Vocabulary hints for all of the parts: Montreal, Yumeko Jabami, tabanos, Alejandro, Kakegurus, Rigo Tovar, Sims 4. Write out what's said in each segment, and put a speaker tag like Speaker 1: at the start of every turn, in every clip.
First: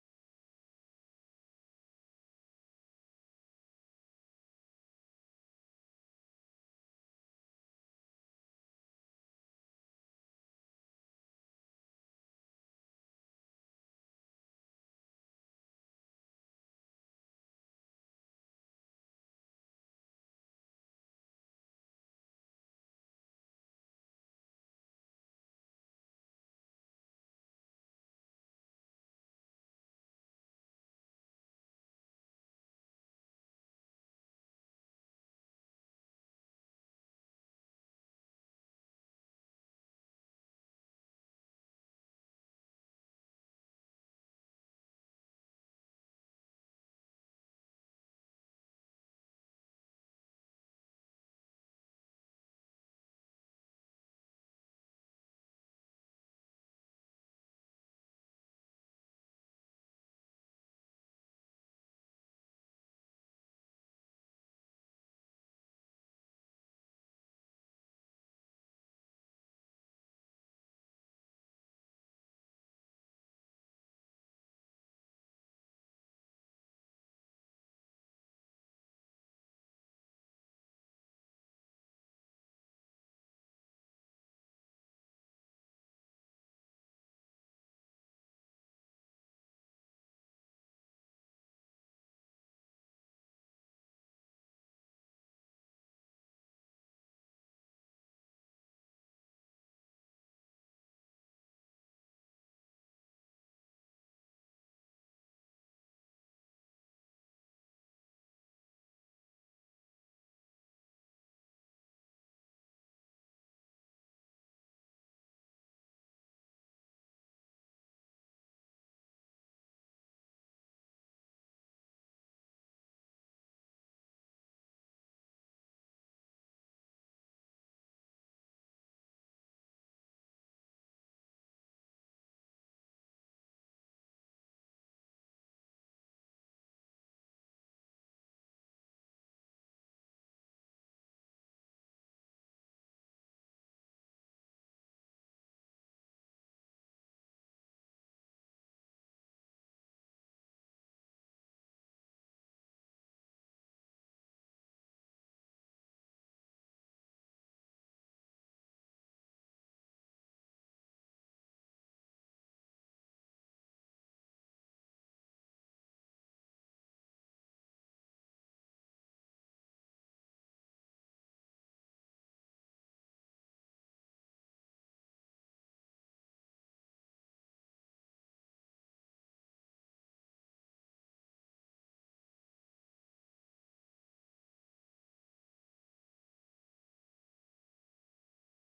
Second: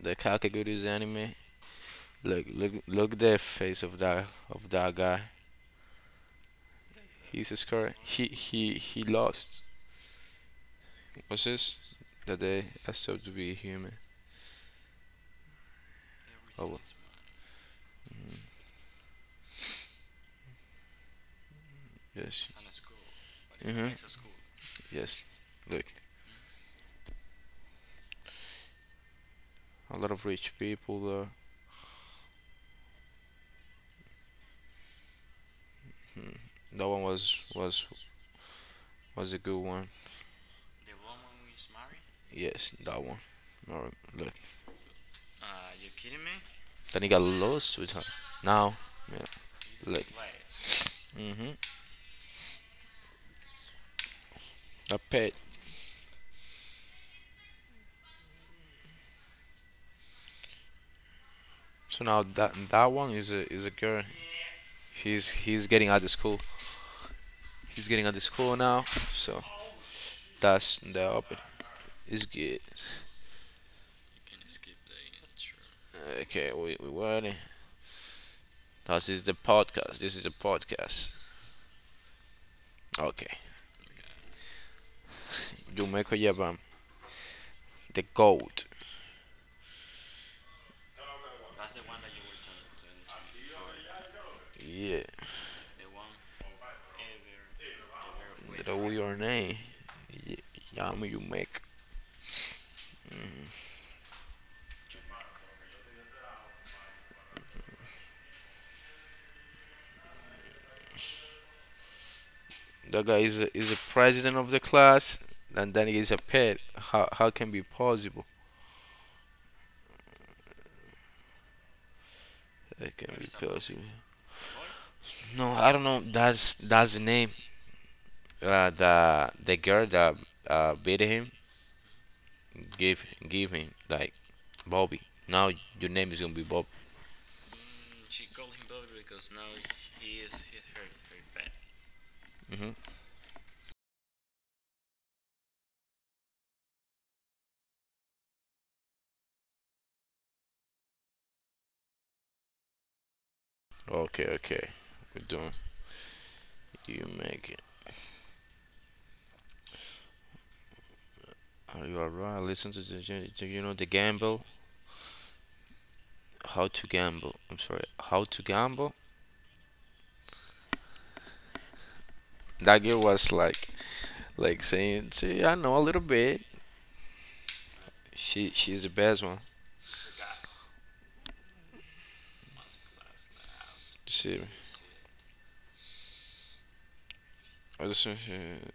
Speaker 1: the Kakegurus anime. Look, look, look the face of that guy. He's scared. He lost. What's this? That they I stopped to be human? Oh, well, yes. Hmm. Yes. Look, a lot of rich people. That one was a good one. Yes, that one. Alright, look. Then he got lost with her. Now, yeah, look. Hmm. A pet. So now that that one is a girl. He's getting out of school. He's getting out of school now. So that's the open. It's good. Okay, we ready. This is the podcast. This is the podcast. Okay. Yumeko Yabam, the goat. Yeah, that we your name. Yeah, Yami Yumeko. That guy is a president of the class, and then he is a pet. How can be possible? It can be possible. No, I don't know. That's the name. The girl that beat him give him like Bobby. Now your name is gonna be Bob. Hmm. Okay, okay. We're doing. You make it. Are you alright? Listen to the do you know the gamble. How to gamble? I'm sorry. How to gamble? That girl was like saying, "See, I know a little bit. She's the best one. See, I just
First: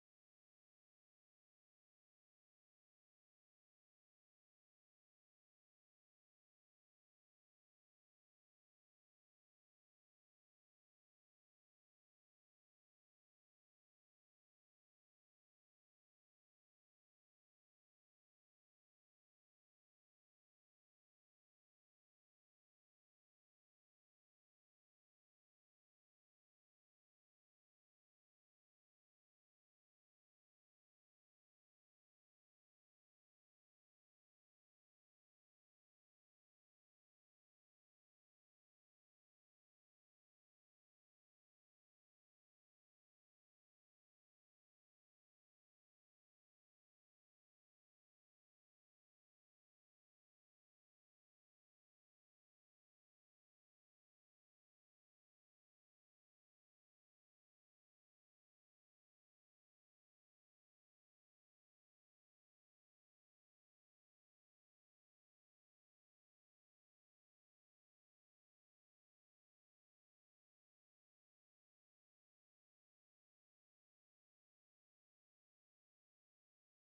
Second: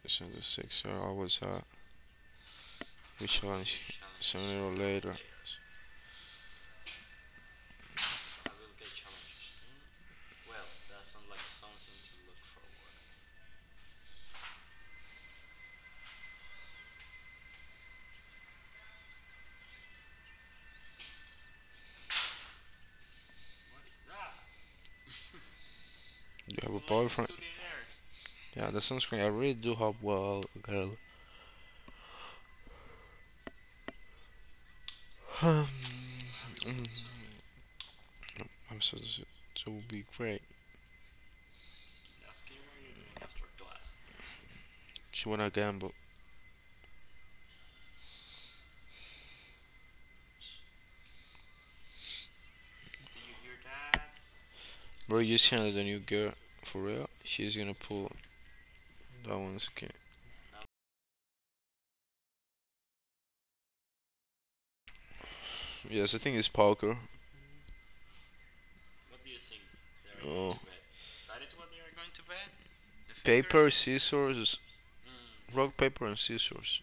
Speaker 1: so the six I always which one sooner or later. You have a boyfriend? Yeah, the sunscreen. I really do hope well, girl. I'm so will be great. She wanna gamble. Bro, you see the new girl for real? She's gonna pull that one skin. Yes, I think it's poker. Oh, paper, scissors, rock, paper, and scissors.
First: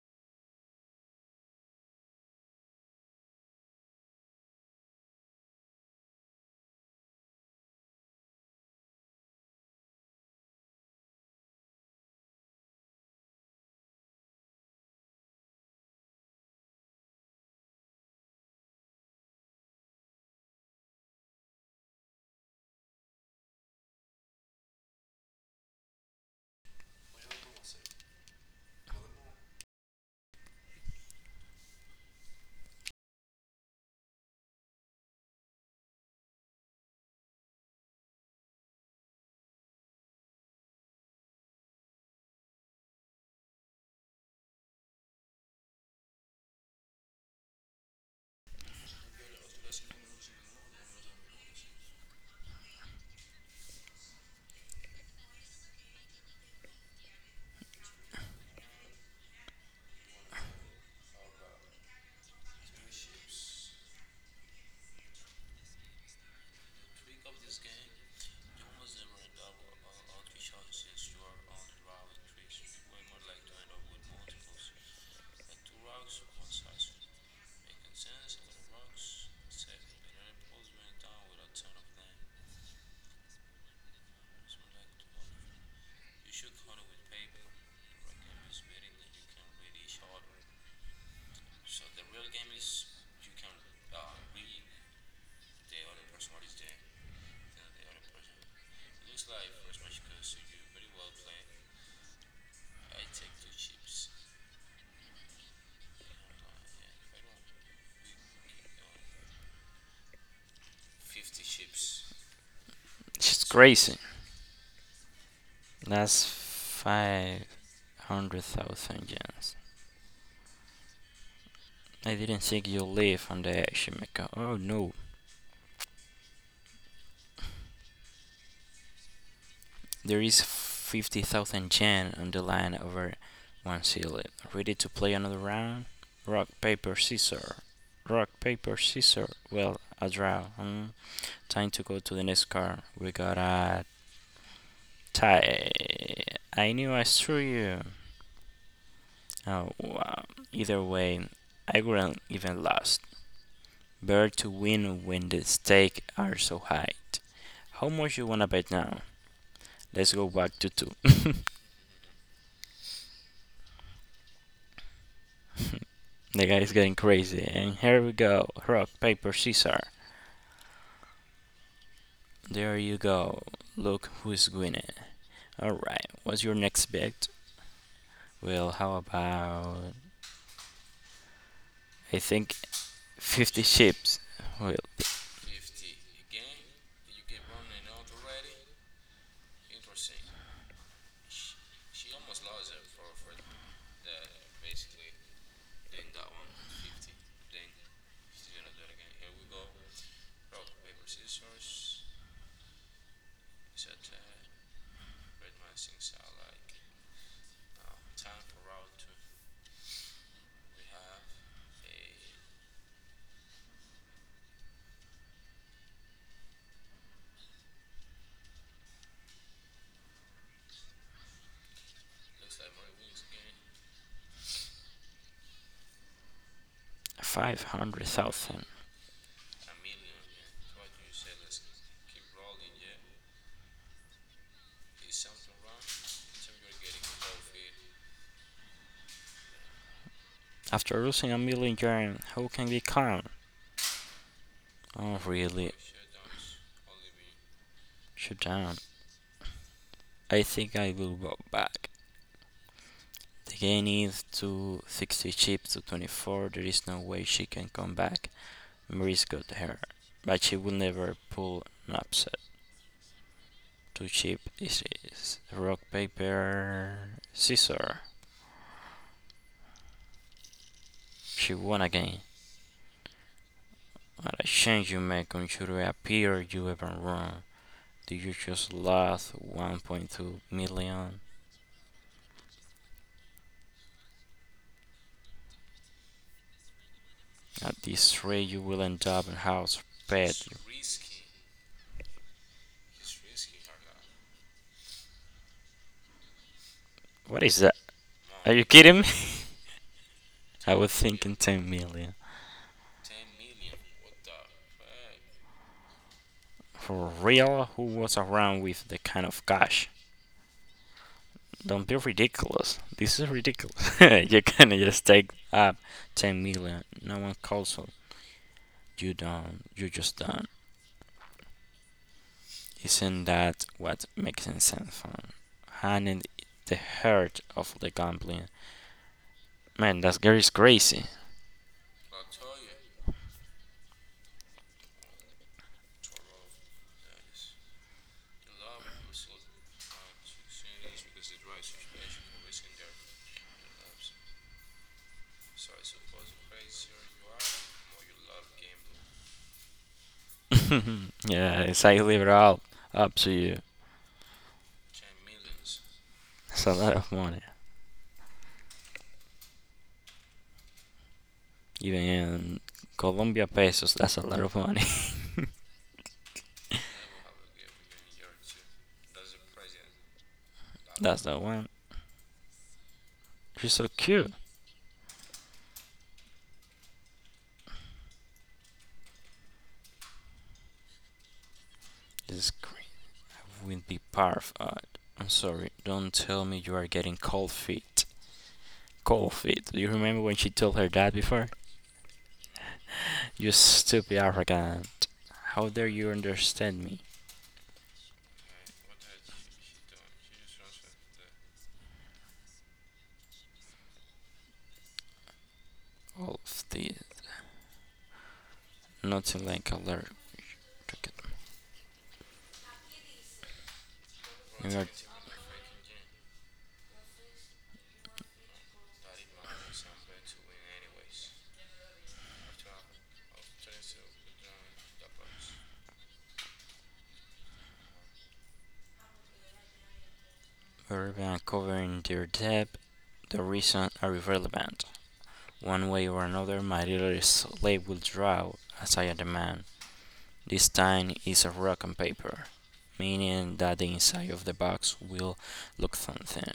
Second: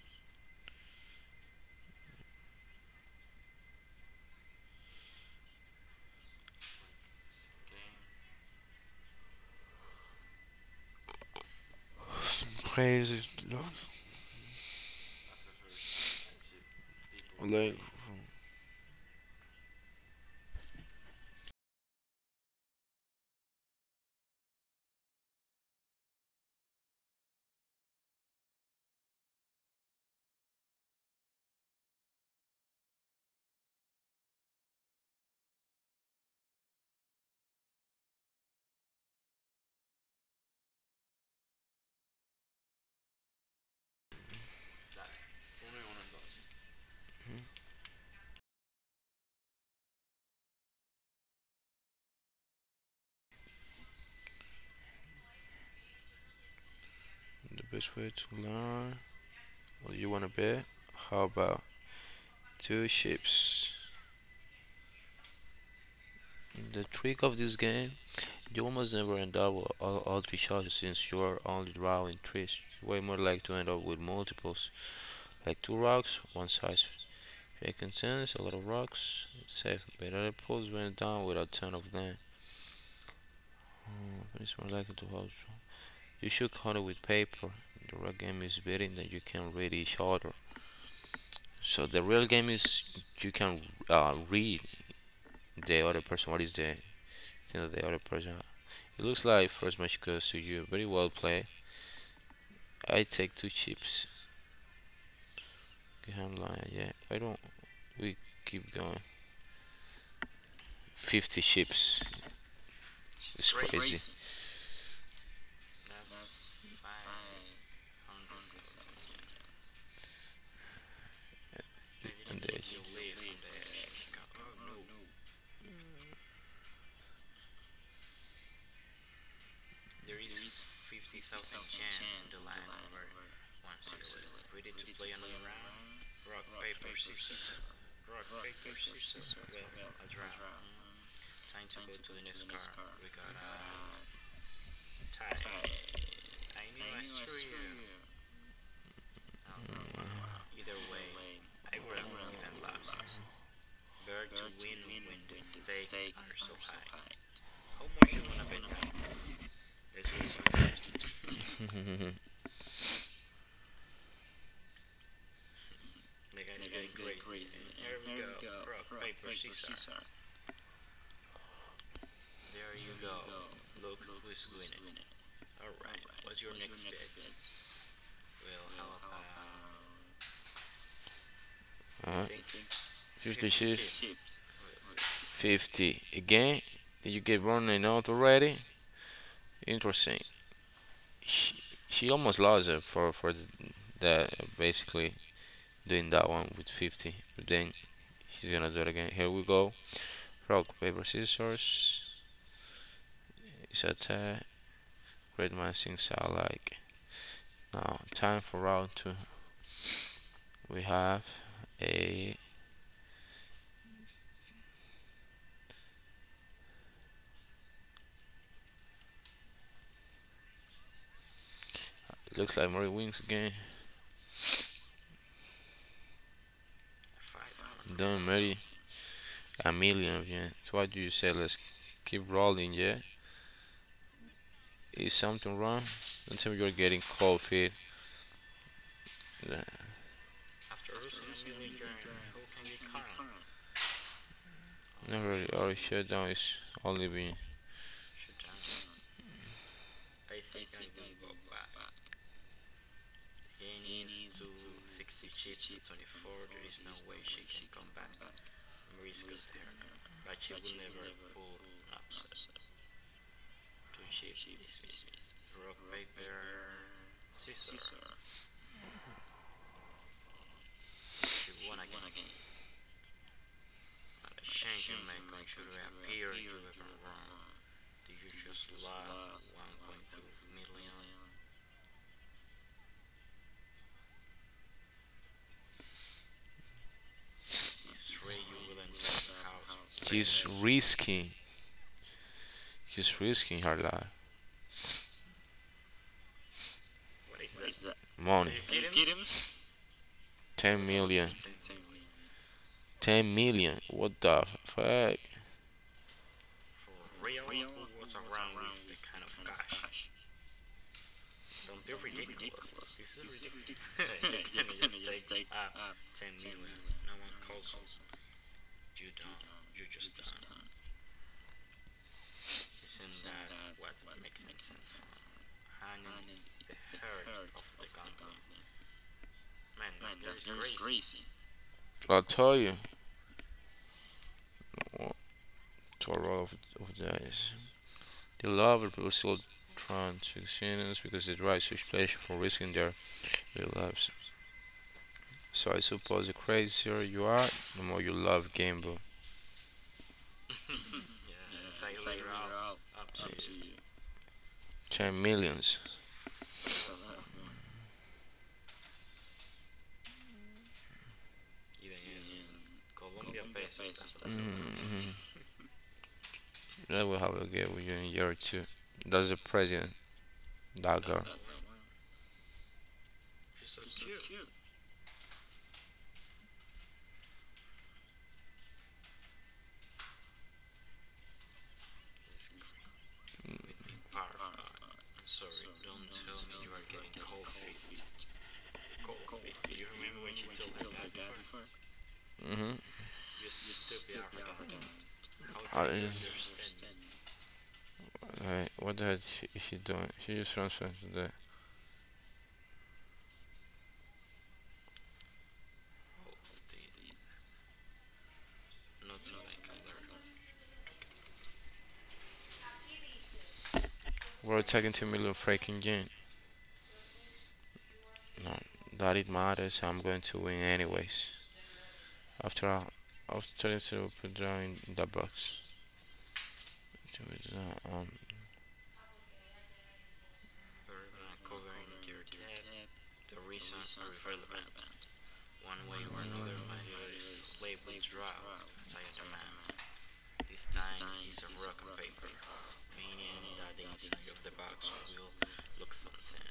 Speaker 1: Crazy love. Like the best way to learn. What do you wanna bet? How about two ships? The trick of this game. You almost never end up with all three shots since you are only drawing trees. You're way more likely to end up with multiples, like two rocks, one size. Making sense, a lot of rocks, it's safe, but other poles went down with a ton of them. But it's more likely to hold. You should count it with paper. The real game is betting that you can read each other. So the real game is you can read the other person. What is the thing that the other person? It looks like first match goes to you. Very well played. I take two chips. Yeah. I don't. We keep going. 50 ships.
Speaker 2: She's
Speaker 1: It's
Speaker 2: crazy.
Speaker 1: crazy.
Speaker 2: That's 500,000 gems. I didn't
Speaker 1: And the-
Speaker 2: think you live on the Shimeka. Oh no, there is 50,000 yen on the line over one seal. Ready to play another round? Rock, paper, scissors. Rock, paper, scissors. Well, a draw. Hmm? Time to go to the next card. We got a tie. I knew I threw you. Oh, wow. Either way, I wouldn't even lost. Better to win when the stakes are so high. How much you wanna bet now? Let's go back to two. The
Speaker 1: Mhm.
Speaker 2: guy is getting crazy. And here we go. Rock, paper, scissors. There you go. Look who's winning. Alright, what's your next bet? Well, how about. I
Speaker 1: Uh-huh.
Speaker 2: think
Speaker 1: 50
Speaker 2: 50
Speaker 1: ships.
Speaker 2: chips. Well,
Speaker 1: 50 again. Did you get running out already? Interesting. She, she almost lost it for the basically doing that one with 50. But then she's gonna do it again. Here we go. Rock paper scissors. It's a tie. Red man thinks I like. Now, time for round two. We have a looks like Murray Wings again. Done Murray
Speaker 2: 500,000.
Speaker 1: a million again. So what do you say? Let's keep rolling, yeah. Is something wrong? Until you're getting cold feet. Yeah.
Speaker 2: After losing a million yen, how can we count? Oh,
Speaker 1: Never really
Speaker 2: really?
Speaker 1: our shutdown is only been.
Speaker 2: Shut down. I think I will go back. The game is to 60 chips to 24. There is no way she can come back. Maurice got her, but she will never pull an upset. Too cheap this is this. Rock, paper, scissors. She won again. What a change you make on should appear you even wrong. Do you just lost 1.2 million? At this rate, you will end up in house pet.
Speaker 1: He's risking he's risking her life.
Speaker 2: What is that? Are
Speaker 1: Money.
Speaker 2: you kidding me? I
Speaker 1: Ten
Speaker 2: was
Speaker 1: million.
Speaker 2: thinking 10 million.
Speaker 1: 10 million. What the fuck?
Speaker 2: For real, who was around with the kind of cash? Don't be ridiculous. This is ridiculous. You can not just take up 10 million. No one calls you. You don't. You just don't. Isn't that what makes sense? Man? Handing the heart of the gambling. Man, that girl is crazy.
Speaker 1: I tell you. To a roll of dice. They love the people trying to transactions because they derive such pleasure from risking their lives. So I suppose the crazier you are, the more you love gamble.
Speaker 2: Yeah, it's like leave it all up to you.
Speaker 1: 10 millions.
Speaker 2: It's a lot of money. Even in Colombia pesos, that's a lot of money.
Speaker 1: That will have a game with you in a year or two. That's the president, that
Speaker 2: That's
Speaker 1: girl.
Speaker 2: the one. She's so cute. This is great. I wouldn't be part I'm sorry. Don't tell me you are getting cold feet. Cold feet. Do you remember when she told her dad before? You stupid arrogant. How dare you
Speaker 1: Mm-hmm.
Speaker 2: understand me?
Speaker 1: Alright, what the heck is she doing? She just transferred to the.
Speaker 2: All of this. Nothing like a letter.
Speaker 1: We're
Speaker 2: We are
Speaker 1: attacking 2 million freaking game. No, that it matters. I'm going to win anyways. after I- after instead of drawing the box. To withdraw.
Speaker 2: we're uncovering their depth. The reasons are irrelevant. One way or another, my little slave will draw as I am the man. This time is a rock and paper, meaning that the inside of the box will look something.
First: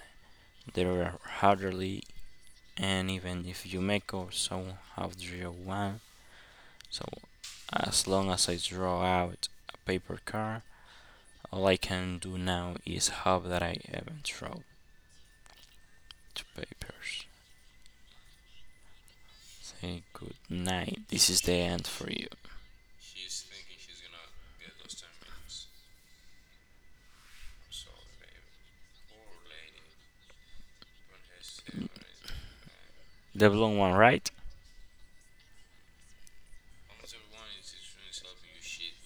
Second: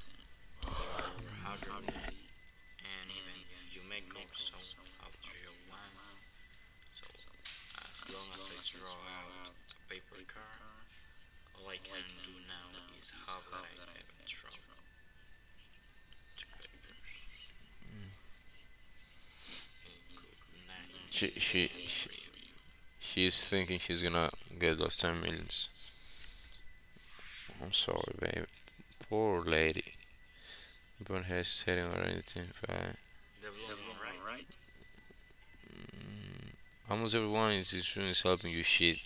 Speaker 2: There are hardly and even if you make or somehow draw one. So as long as I draw out a paper car, all I can do now is hope that I haven't drawn two papers. Say good night.
Speaker 1: she
Speaker 2: This is the
Speaker 1: she
Speaker 2: end
Speaker 1: she
Speaker 2: for you.
Speaker 1: she's thinking she's gonna get those ten millions. I'm sorry, babe. Poor lady. Don't hesitating or anything, but
Speaker 2: The blue one, right?
Speaker 1: almost everyone in this room is helping you shit.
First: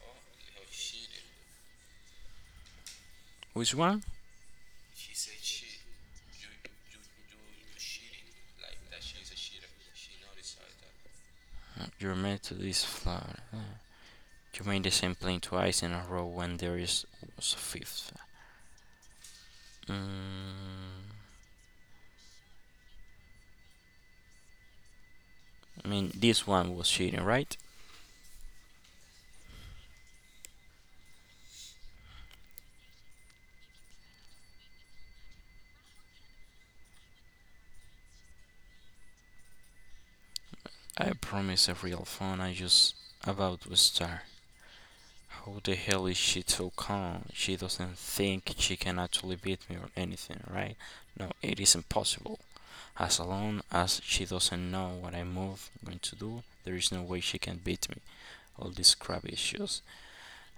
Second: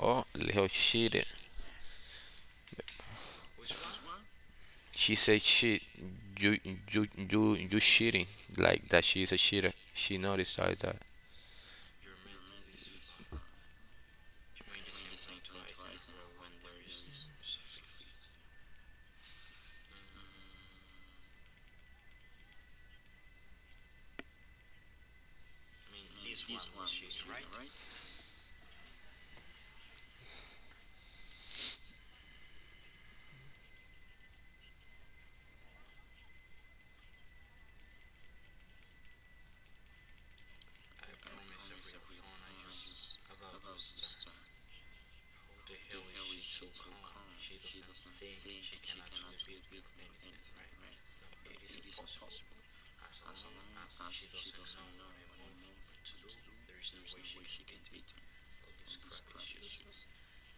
Speaker 1: Oh, Leo cheated.
Speaker 2: Which one?
Speaker 1: She said shit. You you cheating like that. She's a cheater. She noticed like that.
Speaker 2: Your method is flawed. You made the same plane twice in a row when there is was a fifth. Mm, I mean, this one was cheating, right? I promise a real phone. I just about to start. How the hell is she so calm? She doesn't think she can actually beat me or anything, right? No, it is impossible. As long as she doesn't know what I move I'm going to do, there is no way she can beat me. All these crap issues.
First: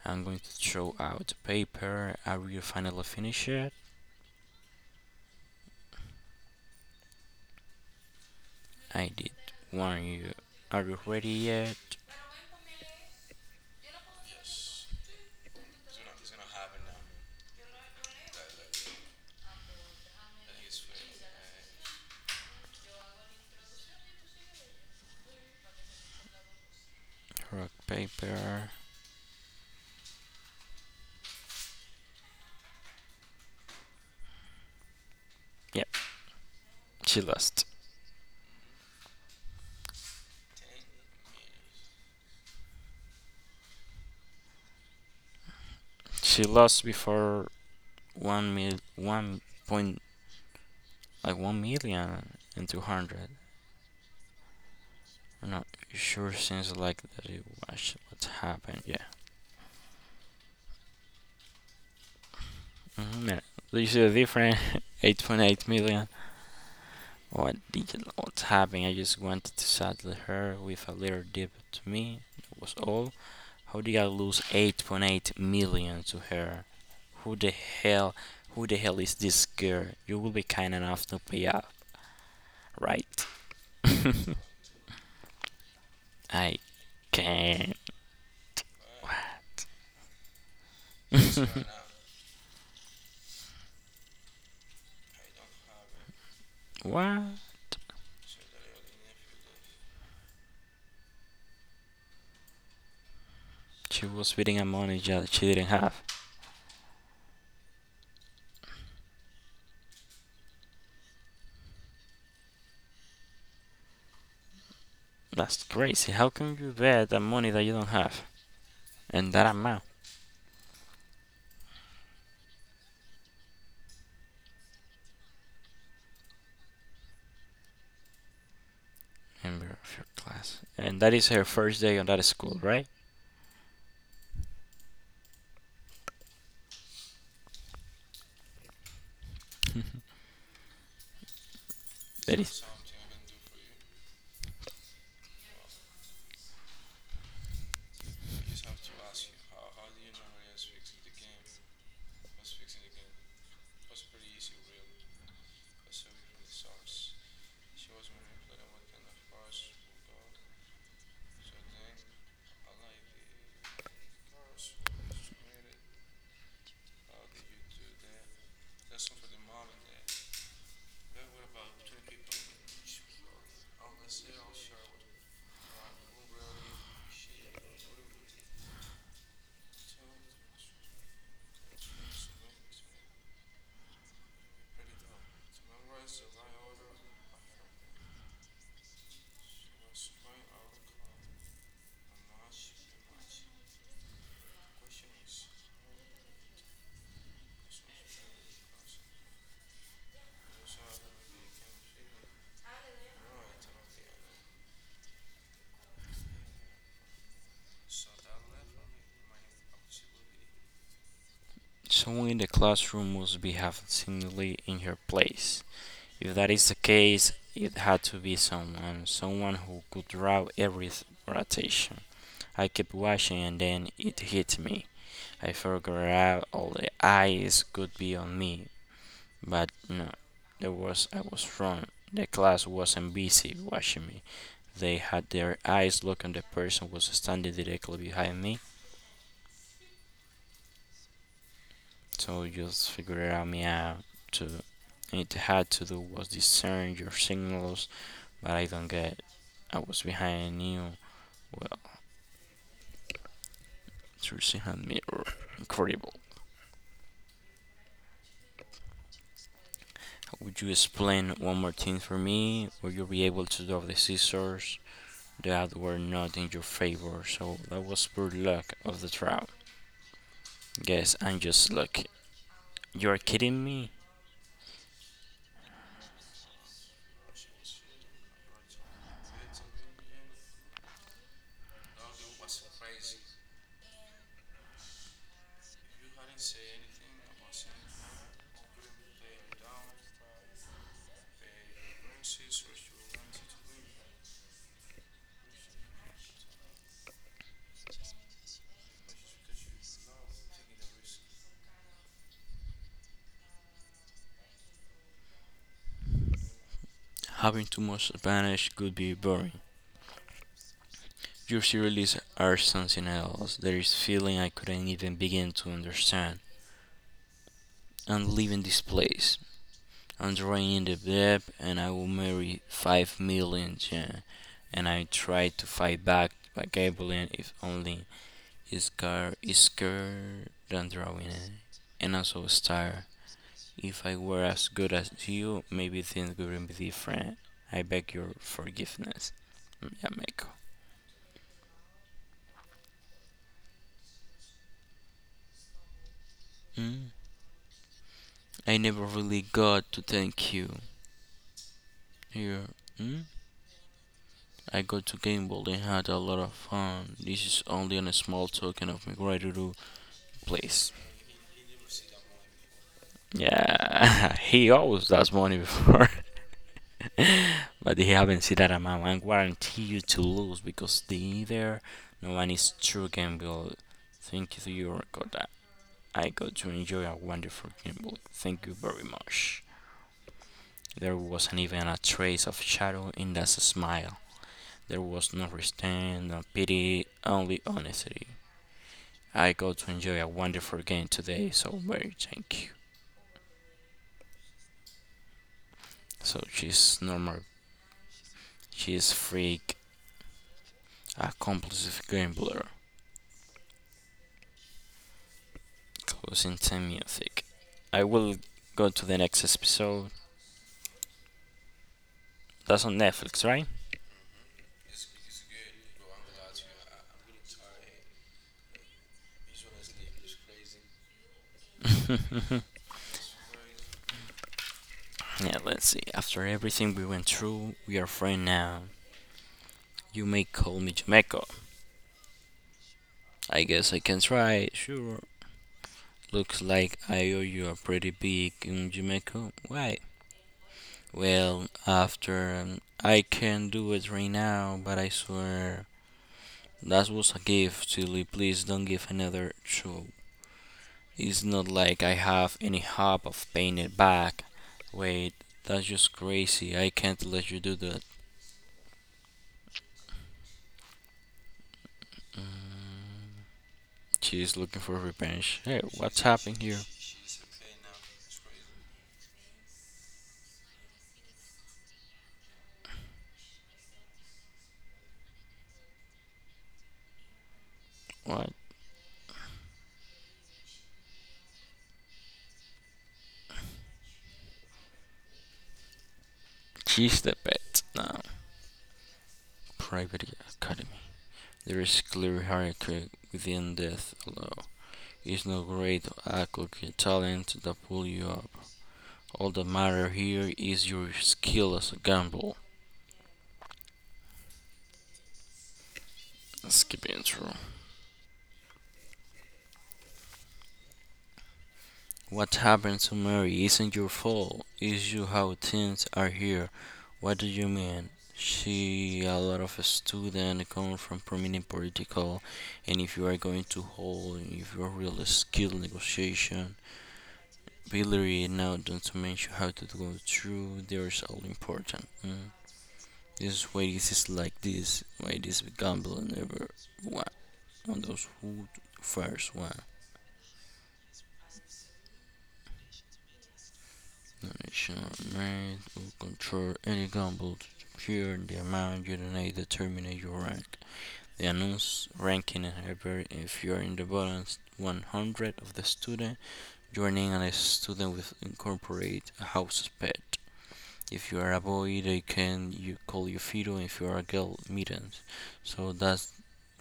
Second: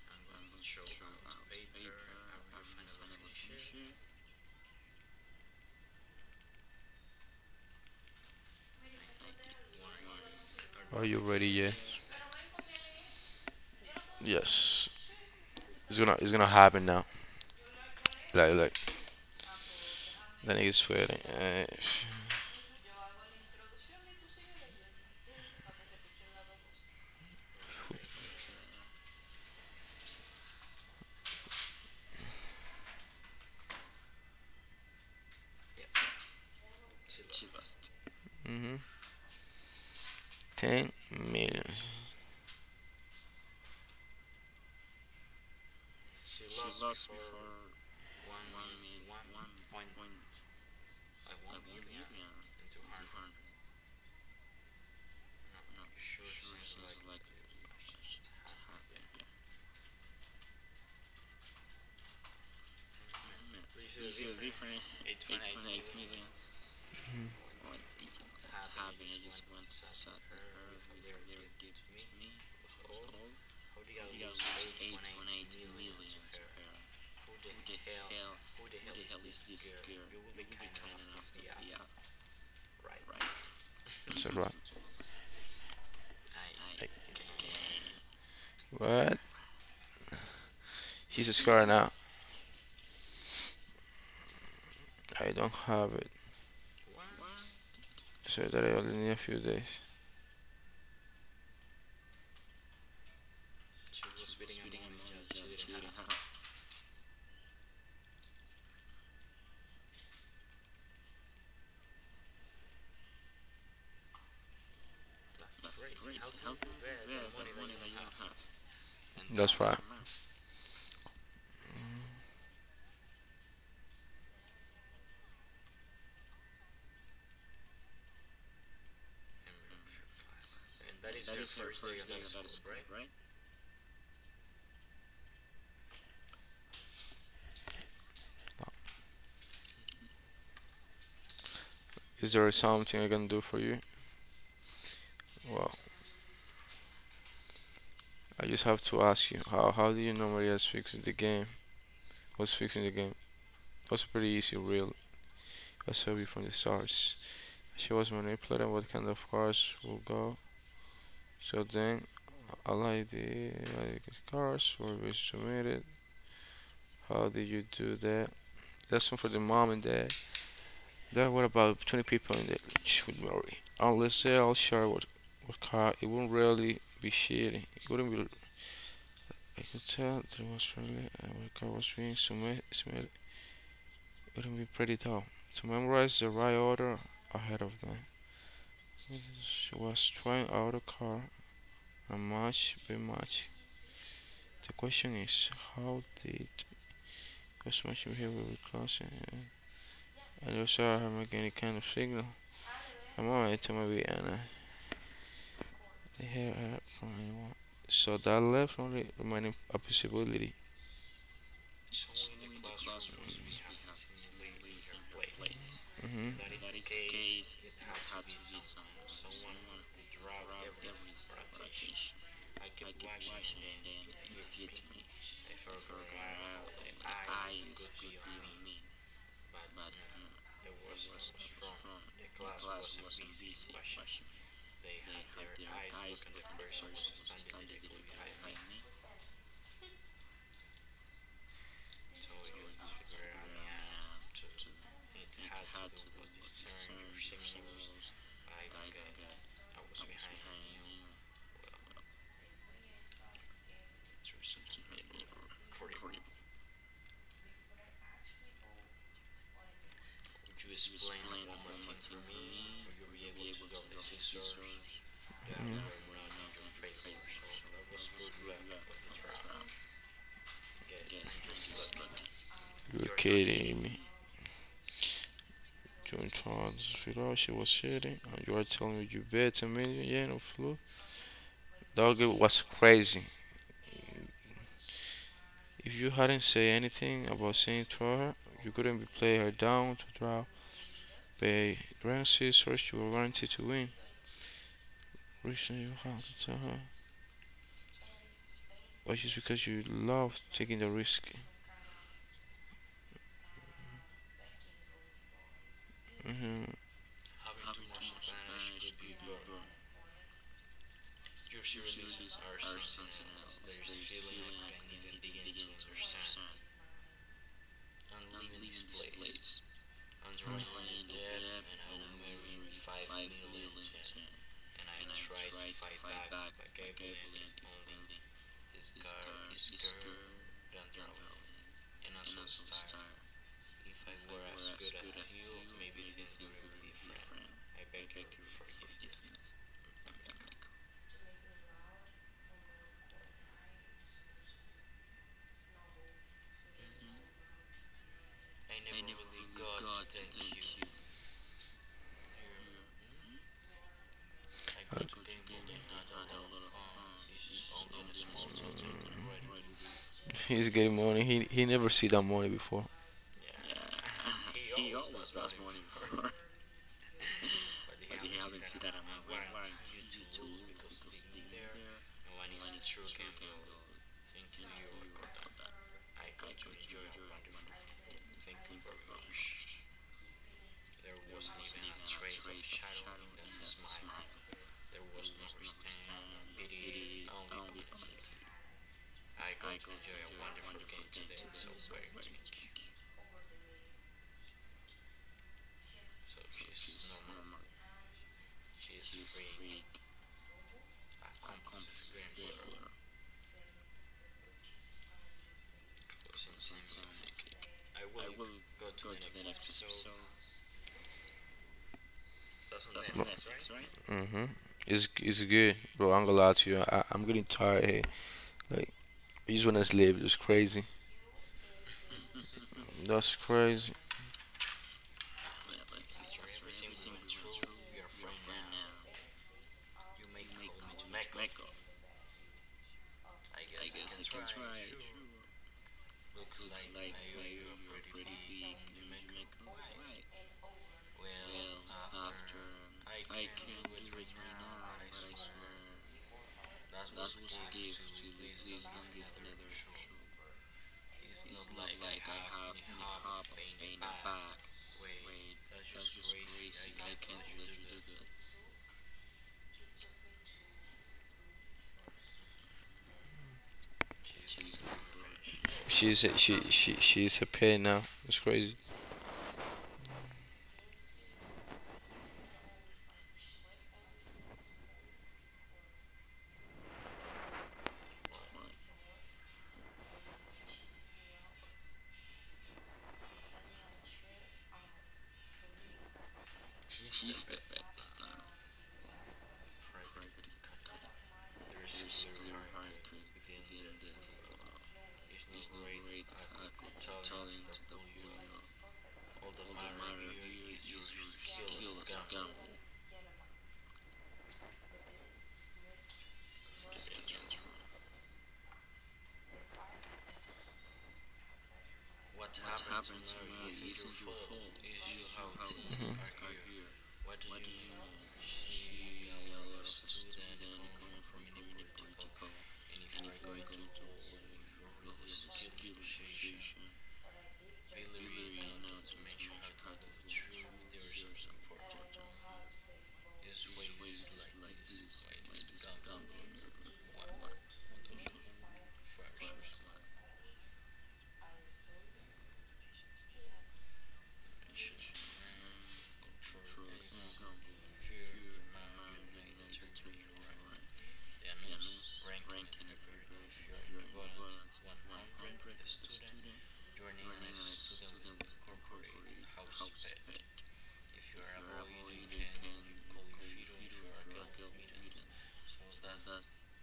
Speaker 2: I'm going to throw out the paper. Are you finally finished yet? I did warn you. Are you
Speaker 1: Are you
Speaker 2: ready
Speaker 1: ready yet?
Speaker 2: yet?
Speaker 1: Yes. It's gonna happen now. Like the niggas sweating.
Speaker 2: Rock, paper. Yep, she lost.
Speaker 1: Mm-hmm. 10 million.
Speaker 2: She lost before one mil, one point, like 1,000,200. I'm not sure. Seems like that You was what happened. Yeah. Mm-hmm. Yeah. Do you see the difference? 8.8 million. What did not happen? I just wanted to saddle her with a little dip to me. That was all. How did I lose 8.8 million to her? Who the hell, who the hell is this girl? You will be kind enough to pay up, right?
Speaker 1: So what?
Speaker 2: I can't.
Speaker 1: What? He's a scar now. I don't have it.
Speaker 2: What?
Speaker 1: So that I only need a few days.
Speaker 2: She was betting on money that she didn't have. That's crazy. How can you bet on money that you don't have? And that
Speaker 1: That's why.
Speaker 2: amount. Member of your class. And that is her first day on that school, right?
Speaker 1: Is
Speaker 2: That
Speaker 1: there
Speaker 2: is
Speaker 1: something I can do for you? Well, I just have to ask you. How do you normally as fixing the game? What's fixing the game? Was pretty easy, real. I saw you from the stars. She was manipulating what kind of cars will go. So then, all I did, like cars were submitted. How did you do that? That's one for the mom and dad. Dad, what about 20 people in the church would marry? Unless they all share what car, it wouldn't really be shitty. It wouldn't be. I could tell that it was really. What car was being submitted. It wouldn't be pretty tough to memorize the right order ahead of them. She was trying out a car and match by match. The question is, how did was much behavior with class? And I don't saw her make any kind of signal. I'm alright to maybe Anna. Here, fine, so that left only remaining a possibility.
Speaker 2: Someone in the classroom must be half-singly in her place.
Speaker 1: Hmm.
Speaker 2: If that is the case, it had to be someone who could draw every rotation. I kept watching and then it hit me. I figured out all the eyes could be on me, but no, there was I was wrong. The class wasn't busy watching me. They had their eyes look on the person who was standing directly behind me. So just figure out me out to it had to do was discern your signals, but I don't get. I was behind you. Well, Tracy had me incredible. Would you explain one more thing for me? Would you be able to drop the scissors that were not in your favor? So that was pure luck of the trial. Guess I'm just lucky.
Speaker 1: You're
Speaker 2: You're kidding
Speaker 1: kidding
Speaker 2: me?
Speaker 1: me. June Charles Vidal, she was shooting, and you are telling me you bet a million yen of flu? That girl was crazy. If you hadn't said anything about saying to her, you couldn't be play her down to draw. By Ramsey search you were guaranteed to win. Reason you have to tell her. But just because you love taking the risk. Hmm.
Speaker 2: Having too much advantage could be boring. Your theories are something else. There is feeling I couldn't even begin to understand. I'm leaving this place. I'm drawing in the debt, and I will marry 5 million yen. And I try to fight back by cabling if only his car is scared than drawing it. And also a star. If I were as good as you, maybe things wouldn't be different. I beg your forgiveness. Yameko. Mm, I never really got to thank you. Here, Hmm? I got to Gamble and had a lot of fun. This is only on a small token of my gratitude,
Speaker 1: He's
Speaker 2: please.
Speaker 1: getting money. He never see that money before.
Speaker 2: Yeah, he always does money before. But they haven't seen that amount. I guarantee you to lose because they either no one is true gamble. Thank you to your God. I got to enjoy a wonderful gamble. Thank you very much. There wasn't even a trace of shadow in that smile. There was no restraint, no pity, only honesty. I got to enjoy a wonderful game today, so very thank you. So she's normal, she's freak, a compulsive gambler, closing time music. I will go to the next episode. That's on Netflix, right?
Speaker 1: Mm-hmm. It's good, bro. I'm gonna lie to you. I'm getting tired here. Like I just wanna sleep. It's crazy.
Speaker 2: Yeah,
Speaker 1: That's crazy.
Speaker 2: let's see. After everything we went through, we are friends now. You may call me Jamaica. I guess I can try, sure. Looks like I owe you a pretty big Jamaica. Why? Well, after I can not do it right now, but I swear that was a gift, Tilly. Please don't give another show. It's not like I have any hope of paying it back. Wait, that's just crazy. I can't let you do that. She's looking for revenge. Hey, what's
Speaker 1: She's a,
Speaker 2: happening
Speaker 1: she
Speaker 2: here?
Speaker 1: she she's a pain now. It's crazy.
Speaker 2: What? She's the pet now. Private Academy. There is clear hierarchy within death alone. Is no great or athletic talent that pull you up. All that matter here is your skill as a gambler. Skipping through. What happened to Mary isn't your fault. It's you how things are here. What do you mean? She a lot of student come from prominent political and if you are going to hold if you're really skilled negotiation, Billy now don't mention how to go through there's all important. Mm. This way this is like this. Why this we never won. On those who first won. Donation made will control any gamble to secure the amount you donate determine your rank. The announce ranking in Hyper if you are in the bottom 100 of the student, you are named as a student with incorporate a house pet. If you are a boy, they can you call you Fido. If you are a girl, mittens. So that's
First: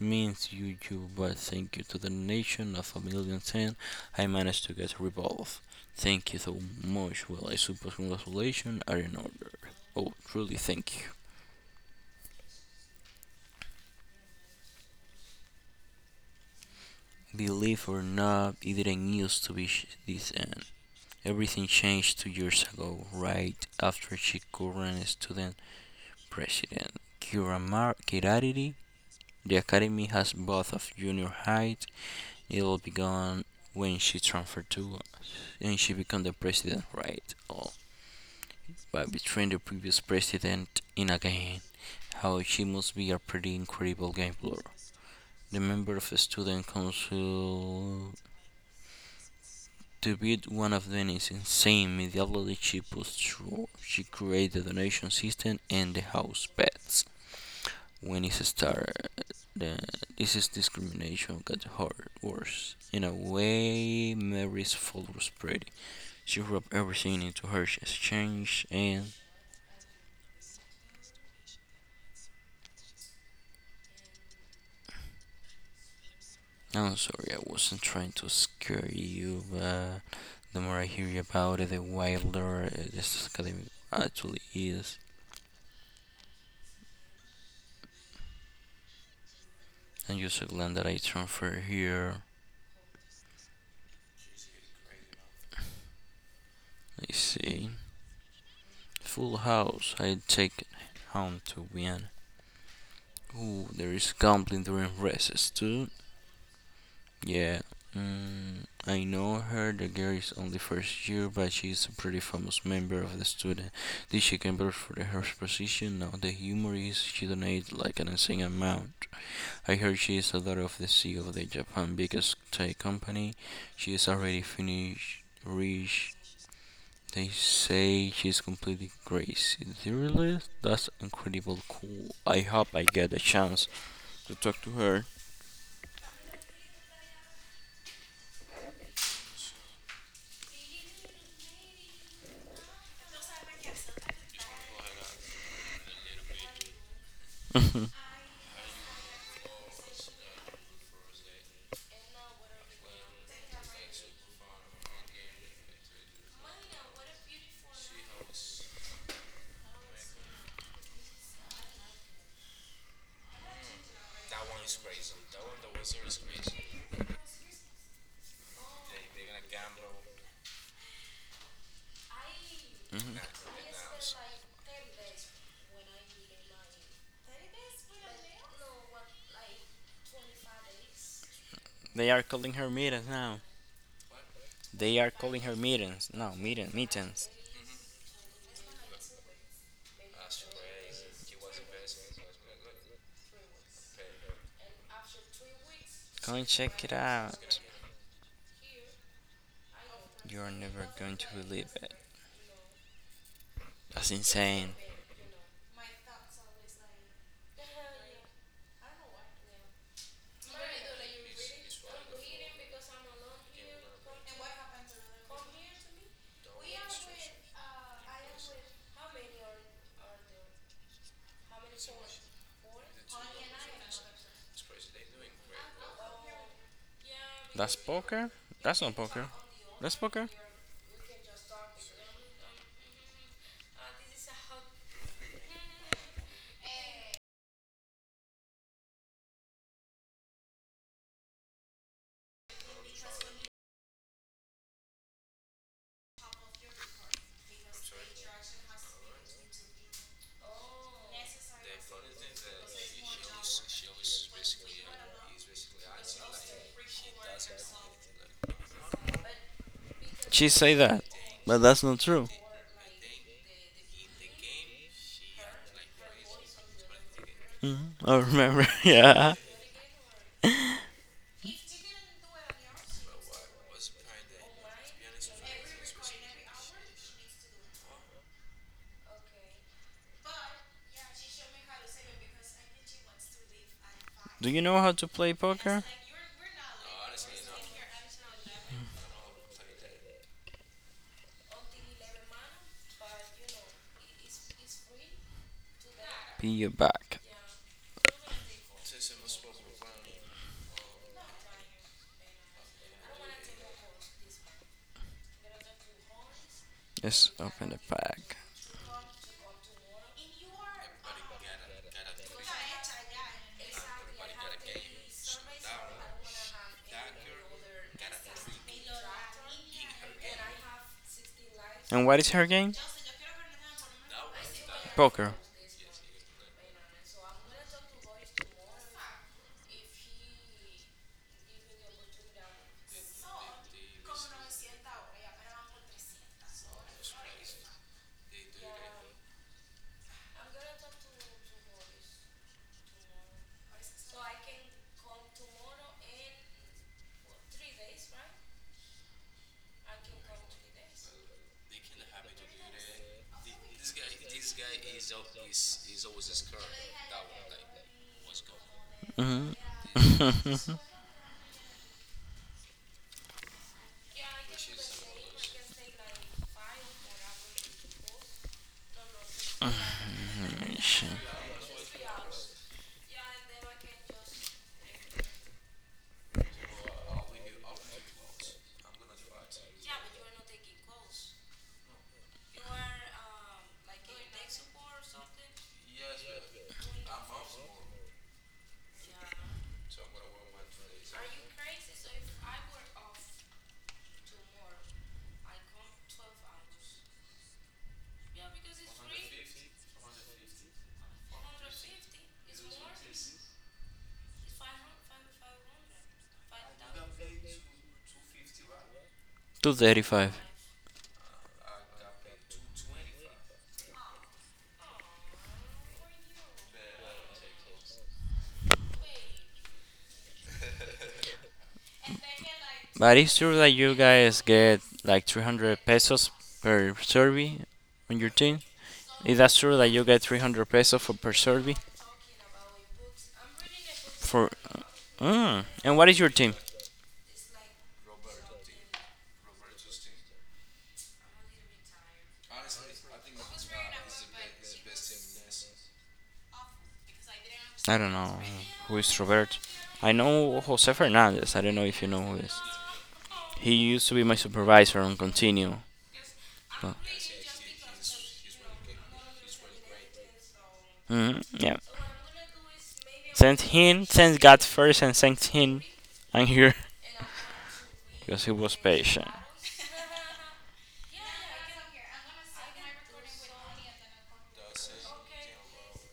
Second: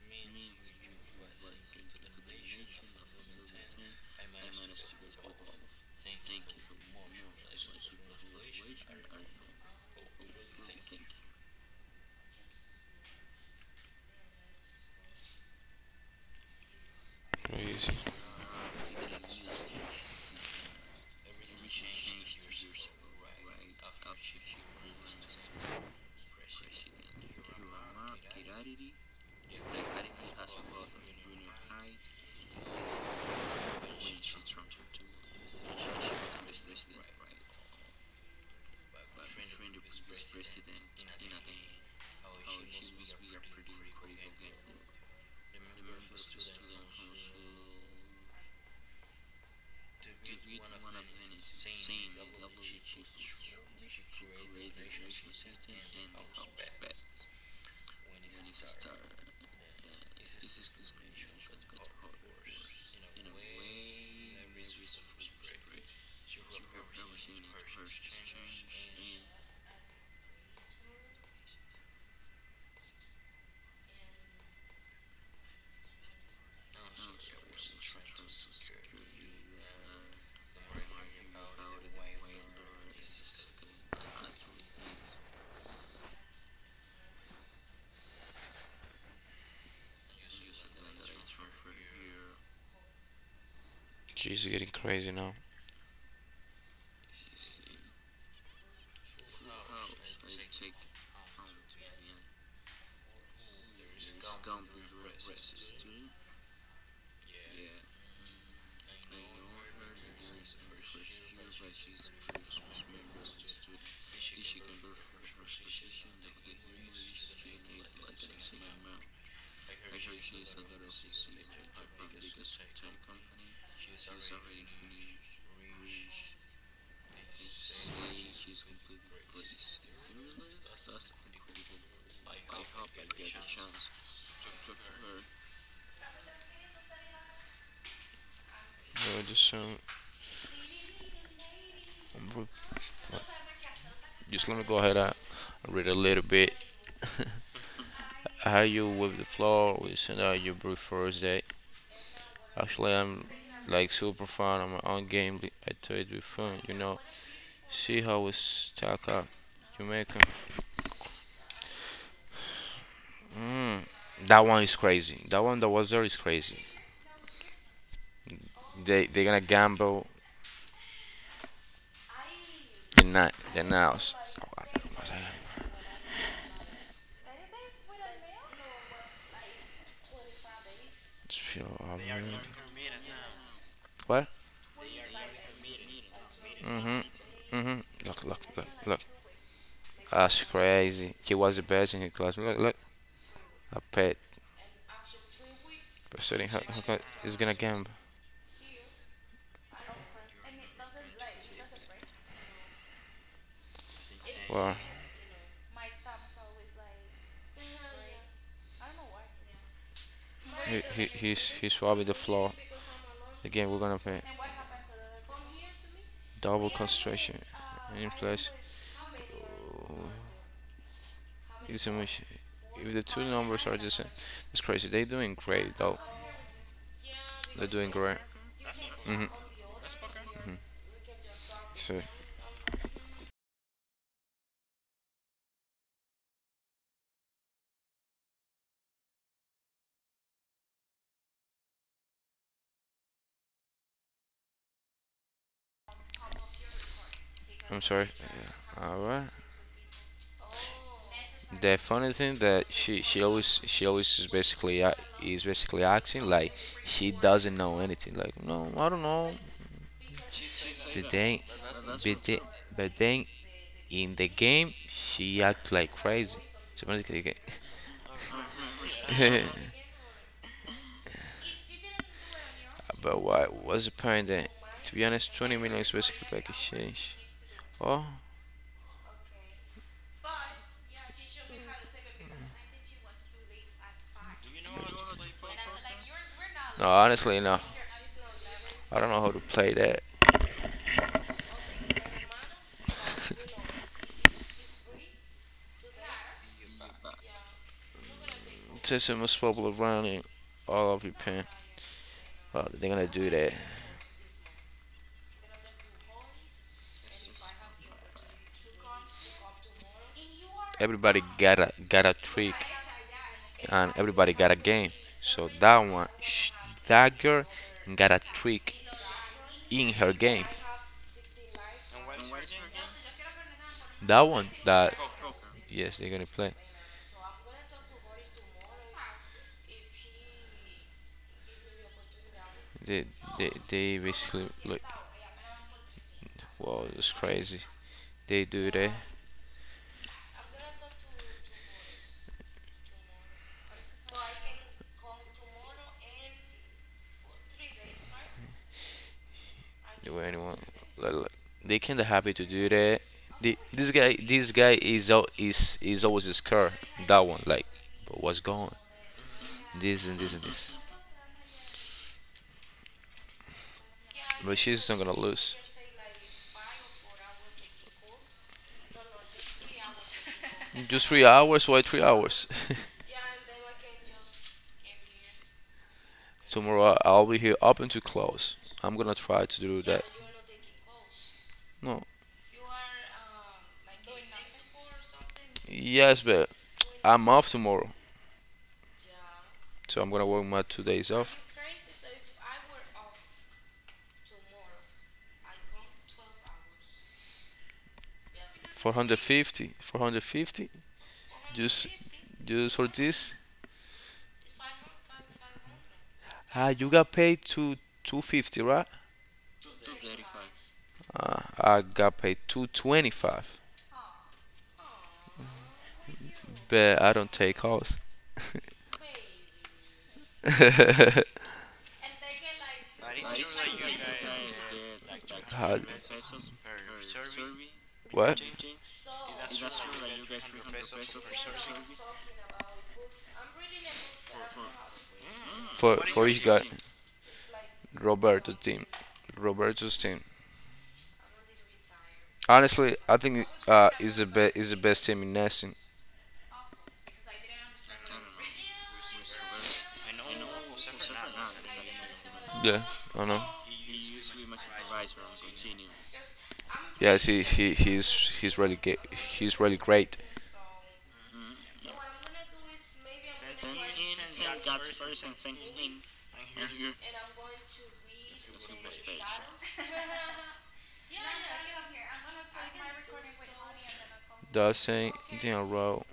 Speaker 2: means you, but thank you to the donation of a million ten. I managed to get a revolve. Thank you so much. Well, I suppose congratulations are in order. Oh, truly, thank you. Believe
Speaker 1: Crazy.
Speaker 2: or not, it didn't used to be this end. Everything changed 2 years ago, right after she current student president. Kiramar Kirariri, the academy has both of junior high It'll be gone when she transferred to and she became the president, right? Oh, by betraying the previous president in a game. How she must be a pretty incredible game player. The member of the student council to beat one of them is insane. Immediately she pushed through. She created the donation system and the house pets. When it started, then this is discrimination got hard worse. In a way, Mary's fault was pretty. She rubbed everything into her exchange and I'm sorry, I wasn't trying to scare you, but the more I hear about it, the wilder this academy actually is. And you're so glad that I transferred here.
Speaker 1: She's getting crazy now.
Speaker 2: I see. Full house, I take it home to Vienna. Ooh, there is gambling during races too. Yeah. I know her. The girl is only first year, but she is a pretty famous member of the student. Did she compete for the first position? No. The humor is she donates like an insane amount. I heard she is a daughter of the CEO of the Japan biggest tech company. She is already finished, rich. They say she's completely crazy. Really? That's incredible cool. I hope I get a chance to talk to her.
Speaker 1: Bro, just um, bro, just let me go ahead. I read a little bit. How you with the floor? We send out your brief first day. Actually, I'm like super fun on my own game. I told you before. See how we stack up. Jamaica. Mm. That one is crazy. That one that was there is crazy. They're gonna gamble at night the house.
Speaker 2: They are calling her Mira now.
Speaker 1: What?
Speaker 2: They are calling her meetings. No, meeting,
Speaker 1: Mhm,
Speaker 2: meetings.
Speaker 1: mhm. Look, look, look, look. That's crazy. He was the best in his class. Look, look. A pet
Speaker 2: Go and
Speaker 1: sitting.
Speaker 2: check it
Speaker 1: He's gonna
Speaker 2: out.
Speaker 1: gamble?
Speaker 2: You're never going to believe it. That's insane.
Speaker 1: Well, he's probably the floor. The game we're gonna play. Double concentration in place. It's a machine. If the two numbers are the same, it's crazy. They're doing great, though. They're
Speaker 2: That's
Speaker 1: doing great.
Speaker 2: poker? That's not poker.
Speaker 1: hmm
Speaker 2: That's poker?
Speaker 1: So, I'm sorry. Yeah. All right. The funny thing that she always is basically acting like she doesn't know anything. Like no, I don't know.
Speaker 2: She say that.
Speaker 1: But then,
Speaker 2: But that's not
Speaker 1: but
Speaker 2: true.
Speaker 1: then, but then in the game she act like crazy. So basically,
Speaker 2: Mhm, I remember. Yeah.
Speaker 1: okay. But what was the point then? To be honest, 20 million is basically like a change. Oh.
Speaker 2: Do you know how to play poker?
Speaker 1: No, honestly, no. I don't know how to play that.
Speaker 2: Be your back.
Speaker 1: Since it must bubble around it all over your pen. Oh, they're gonna do that.
Speaker 2: Let's open the pack.
Speaker 1: Everybody got a trick, and everybody got a game. So that girl got a trick in her game.
Speaker 2: And what is her game?
Speaker 1: That one, that
Speaker 2: Poker.
Speaker 1: Yes, they're gonna play. They they basically look. Wow, it's crazy. They do that. They were anyone. Like, like, they kinda happy to do that. The, this guy is out is always scared. That one like, but what's going? This and this and this. But she's not gonna lose. Just
Speaker 2: Shit.
Speaker 1: 3 hours? Why 3 hours? Tomorrow I'll be here open to close. I'm gonna try to do that. No. Yes, but I'm off tomorrow. So I'm gonna work my 2 days off. 450. 450? Just just for this? Ah, you got paid to 250, right?
Speaker 2: 235.
Speaker 1: I got paid 225. But I don't take calls.
Speaker 2: But it's true that you guys get like
Speaker 1: How-
Speaker 2: 300 pesos per survey on your
Speaker 1: what?
Speaker 2: team. Is that true that you get 300 pesos for per survey? For. Mm. And
Speaker 1: For
Speaker 2: what is
Speaker 1: for
Speaker 2: your
Speaker 1: each
Speaker 2: team?
Speaker 1: guy, Roberto team, Roberto's team. Honestly, I think is the best team in Nesting.
Speaker 2: I don't know who is Robert. I know Jose Fernandez. I don't know if you know who is.
Speaker 1: Yeah, I know.
Speaker 2: He used to be my supervisor on Continue. But,
Speaker 1: Yes, he he's really ga- he's really great.
Speaker 2: mhm, yeah. Sent him, sent God first, and sent him. I'm here because he was patient.
Speaker 1: That's saying you know,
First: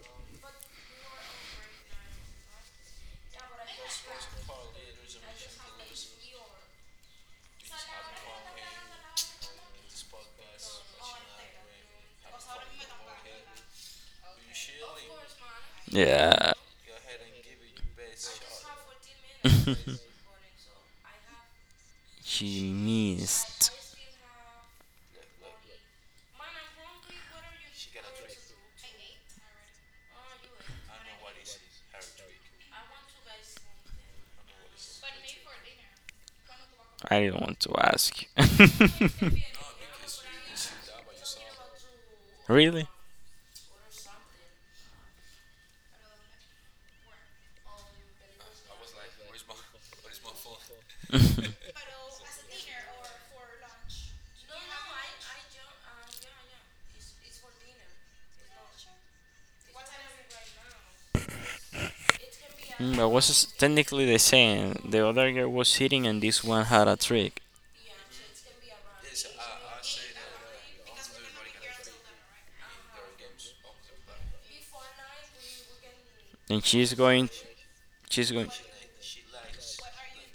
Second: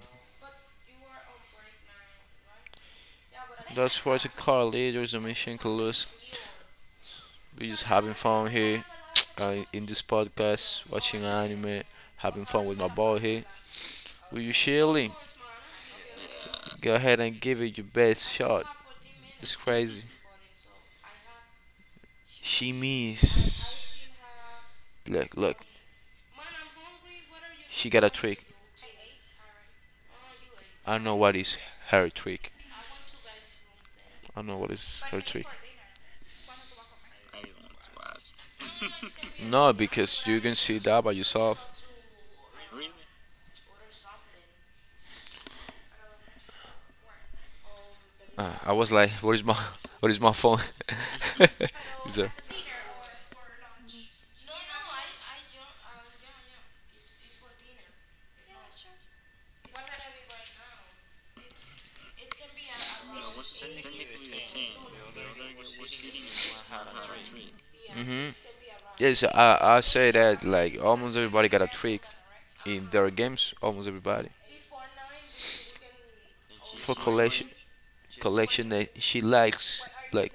Speaker 1: that's what the car leaders and Mission Kalusa. We just having fun here in this podcast, watching anime, having fun with my ball here. Will you share a link?
Speaker 2: Yeah,
Speaker 1: Go ahead and give it your best shot. It's crazy. She
Speaker 2: he missed.
Speaker 1: means. Look, look. She got a trick. I know what is her trick. I know what is her trick.
Speaker 2: I didn't want to ask.
Speaker 1: No, because you can see that by yourself.
Speaker 2: Really?
Speaker 1: I was like, "What is my, what is my phone?" So,
Speaker 2: Mm, but was technically the same. The other girl was hitting, and this one had a trick.
Speaker 1: hmm. Yes, I say that like almost everybody got a trick in their games. Almost everybody
Speaker 2: And she's
Speaker 1: for
Speaker 2: going.
Speaker 1: collection,
Speaker 2: She's going.
Speaker 1: collection that she likes, like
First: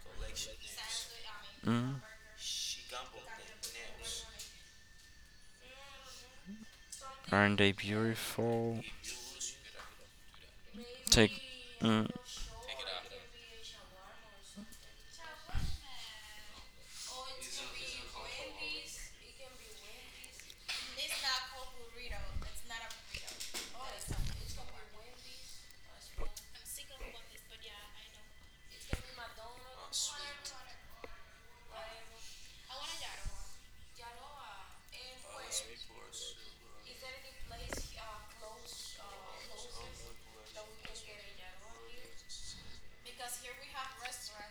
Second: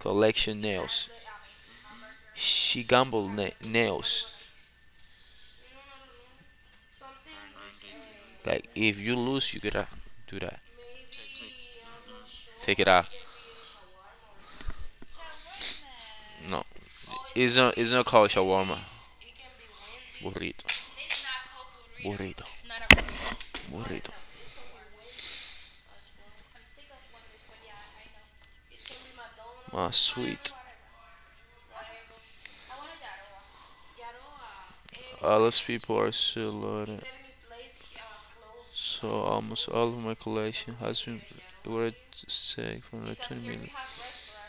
Speaker 1: collection nails. She nails.
Speaker 2: Aren't they
Speaker 1: Like
Speaker 2: beautiful?
Speaker 1: if you lose, you gotta do that.
Speaker 2: Take. Mm,
Speaker 1: Take it out. No, it's not. It's not called shawarma. Burrito. Burrito. Burrito. My sweet. Less people are still loaded, so almost all of my collection has been already taken from like 20 minutes.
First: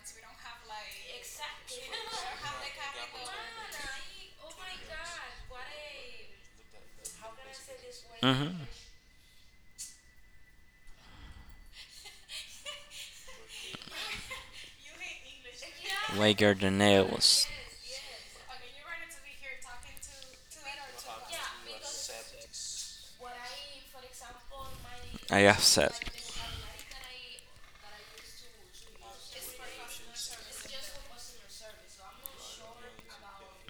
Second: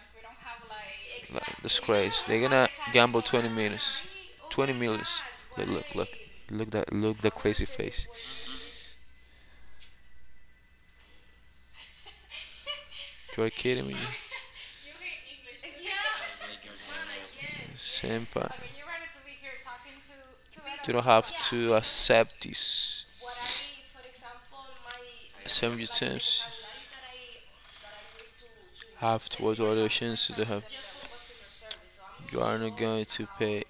Speaker 1: Like, that's crazy. They're gonna gamble 20 minutes. 20 minutes. Look, look, look. Look that, look the crazy face.
Speaker 2: hmm.
Speaker 1: You are kidding me.
Speaker 2: Laker the nails.
Speaker 1: Senpai, you don't have to accept this.
Speaker 2: I have said.
Speaker 1: Have to what other chances they have. You are not going to pay.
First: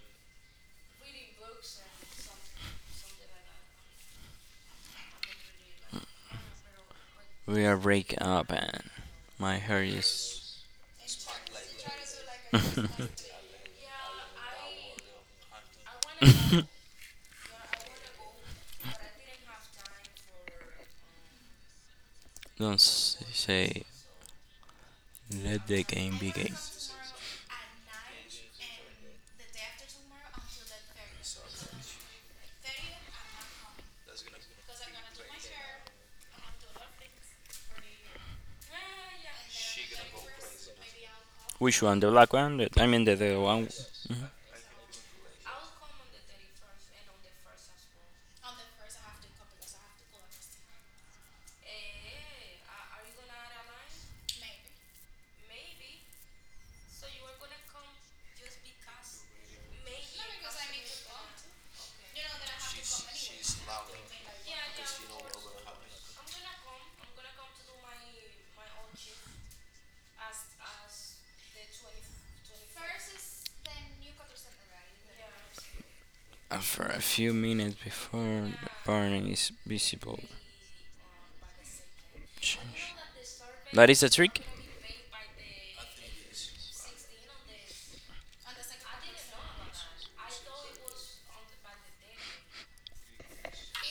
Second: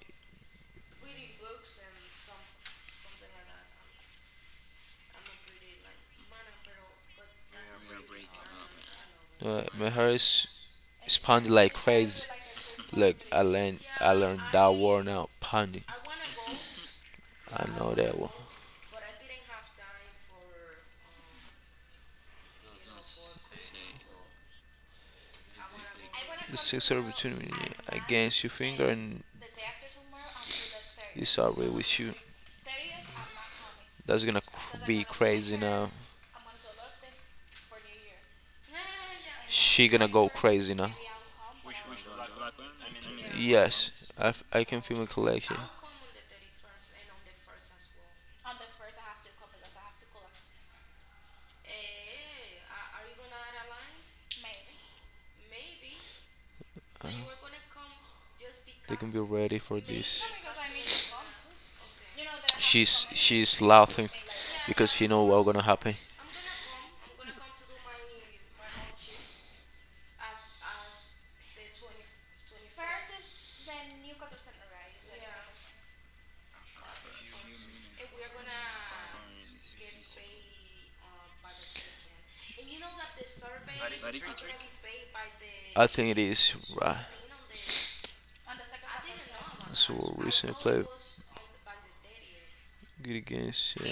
Speaker 2: We are breaking up and my hair
Speaker 1: My hair
Speaker 2: is.
Speaker 1: is pounding like crazy. Like I learned that word now. Pounding. Know that one.
Speaker 2: Don't say. Let the game begin.
Speaker 1: The sensor between against your finger and it's already with you. That's gonna be crazy now. She gonna go crazy now.
Speaker 2: Which one? The black one? The, I mean, the one.
Speaker 1: Yes,
Speaker 2: Mhm.
Speaker 1: I can film a collection. Uh, They can be ready for this. She's laughing because she know what's gonna happen.
Speaker 2: Uh, a few minutes before the burning is visible. Change. That is a trick?
Speaker 1: Think it is recently played good against. Uh,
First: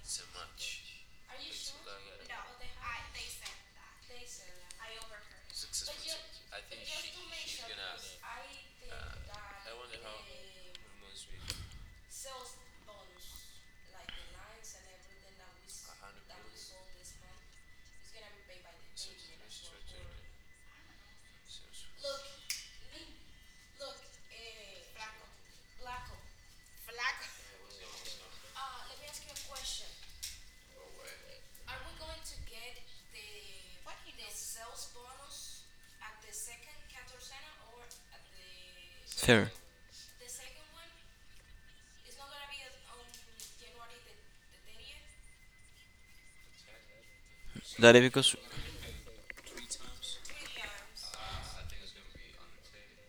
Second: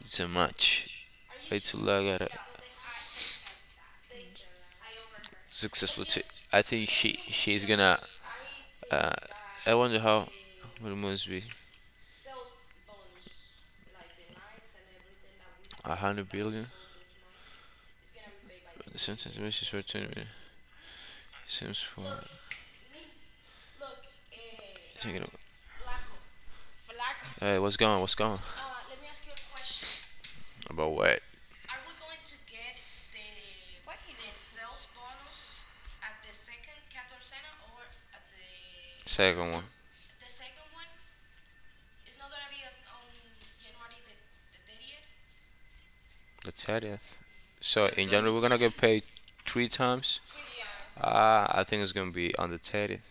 Speaker 1: It's a match. I to look at successful. I think wonder how. What it must be. Sentence which is for 20 minutes. Sims 4. Hey, what's going? What's going? About what? Are second
Speaker 2: Fair.
Speaker 1: one. The 30th. So
Speaker 2: That is
Speaker 1: in January
Speaker 2: because
Speaker 1: we're gonna get paid three times. Ah, I think it's gonna be on the 30th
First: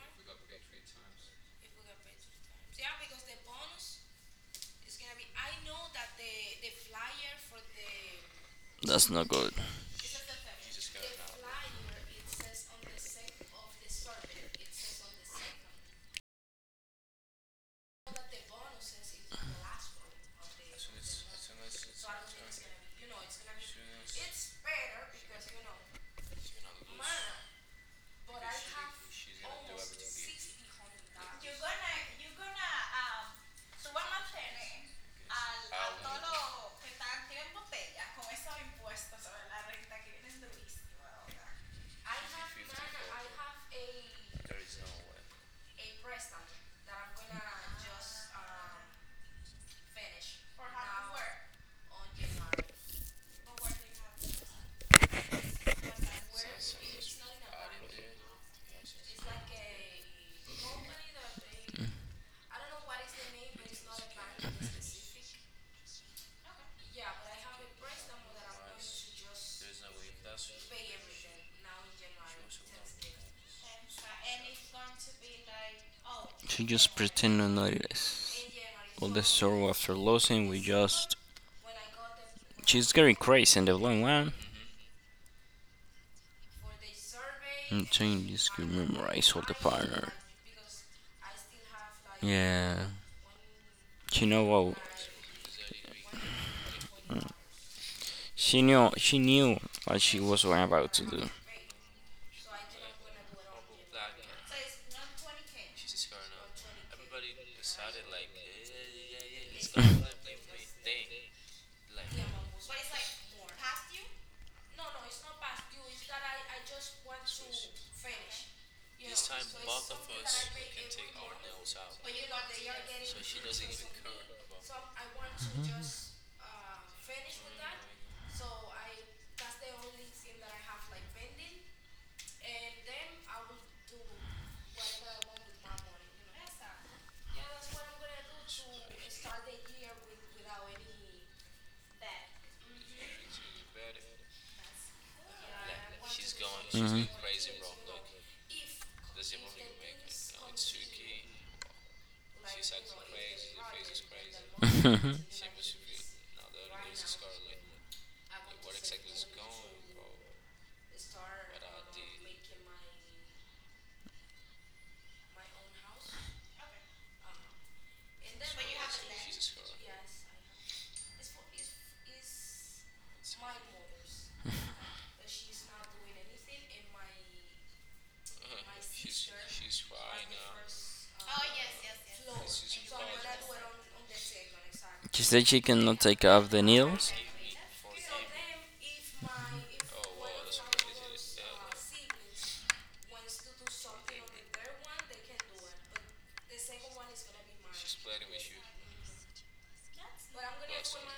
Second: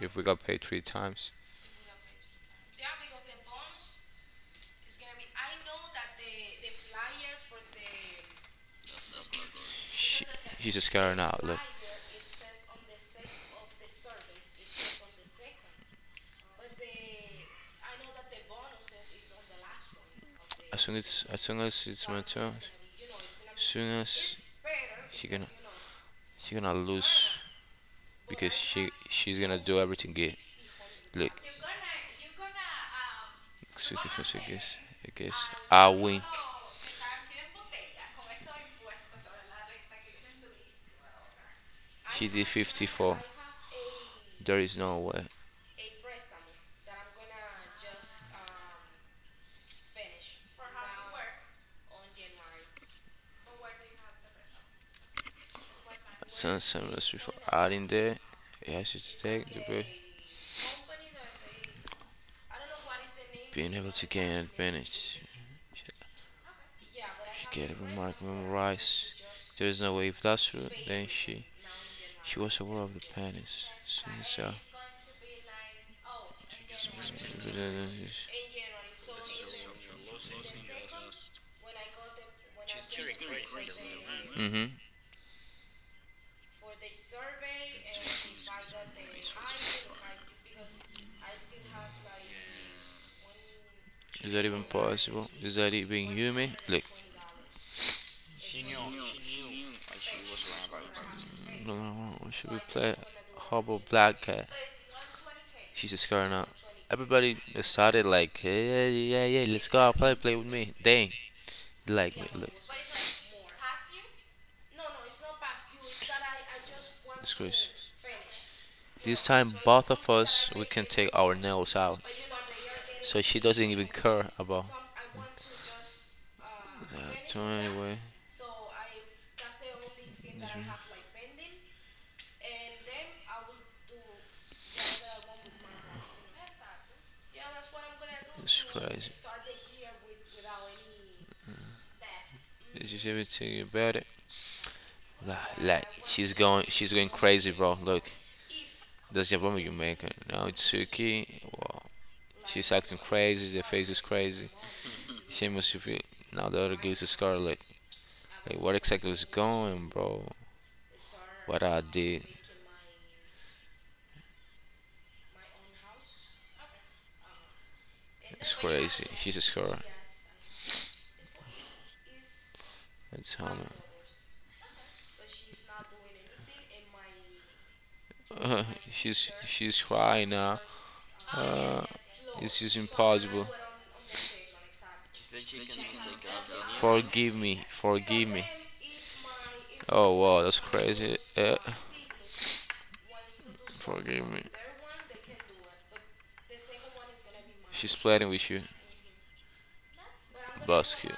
Speaker 1: if we got paid three times.
Speaker 2: that's not good.
Speaker 1: She, she's scared now. Look. As soon as it's my turn, as soon as she gonna she gonna lose because she's gonna do everything gay. Look, sweetie first, I guess I win. She did 54. There is no way. Some before adding there. Yeah, she take the break. Being able to gain advantage. She get a remark memorized. There is no way if that's true. Then she was aware of the panics. So.
Speaker 2: She just pretend to notice. All the sorrow after losing, we just. She's getting crazy in the long run.
Speaker 1: Mm-hmm.
Speaker 2: I'm saying this could memorize all the partner. Yeah. She
Speaker 1: Is
Speaker 2: know
Speaker 1: that even
Speaker 2: what.
Speaker 1: possible? Is that even human? Like,
Speaker 2: She knew what she was about to do.
Speaker 1: we should we play Hubble Black Cat? She's just going out. Everybody started like, yeah, yeah, yeah, yeah, let's go out play, with me. Dang. Like me, look. It's crazy. This time, both of us, we can take our nails out. So she doesn't even care about. Uh, so anyway, it's crazy. Did you say anything about it? Like, she's going crazy, bro. Look, that's the problem you make. Now it's Suki. Wow, she's acting crazy. The face is crazy. She must be now the other girl is Scarlet. Like, what exactly is going, bro? What I did? It's crazy. She's a scar. It's hammer. Uh, she's crying now. Uh, it's just impossible.
Speaker 2: She said she cannot take off the nails
Speaker 1: Forgive me, forgive me. Oh wow, that's crazy. Forgive me. She's playing with you. Basket.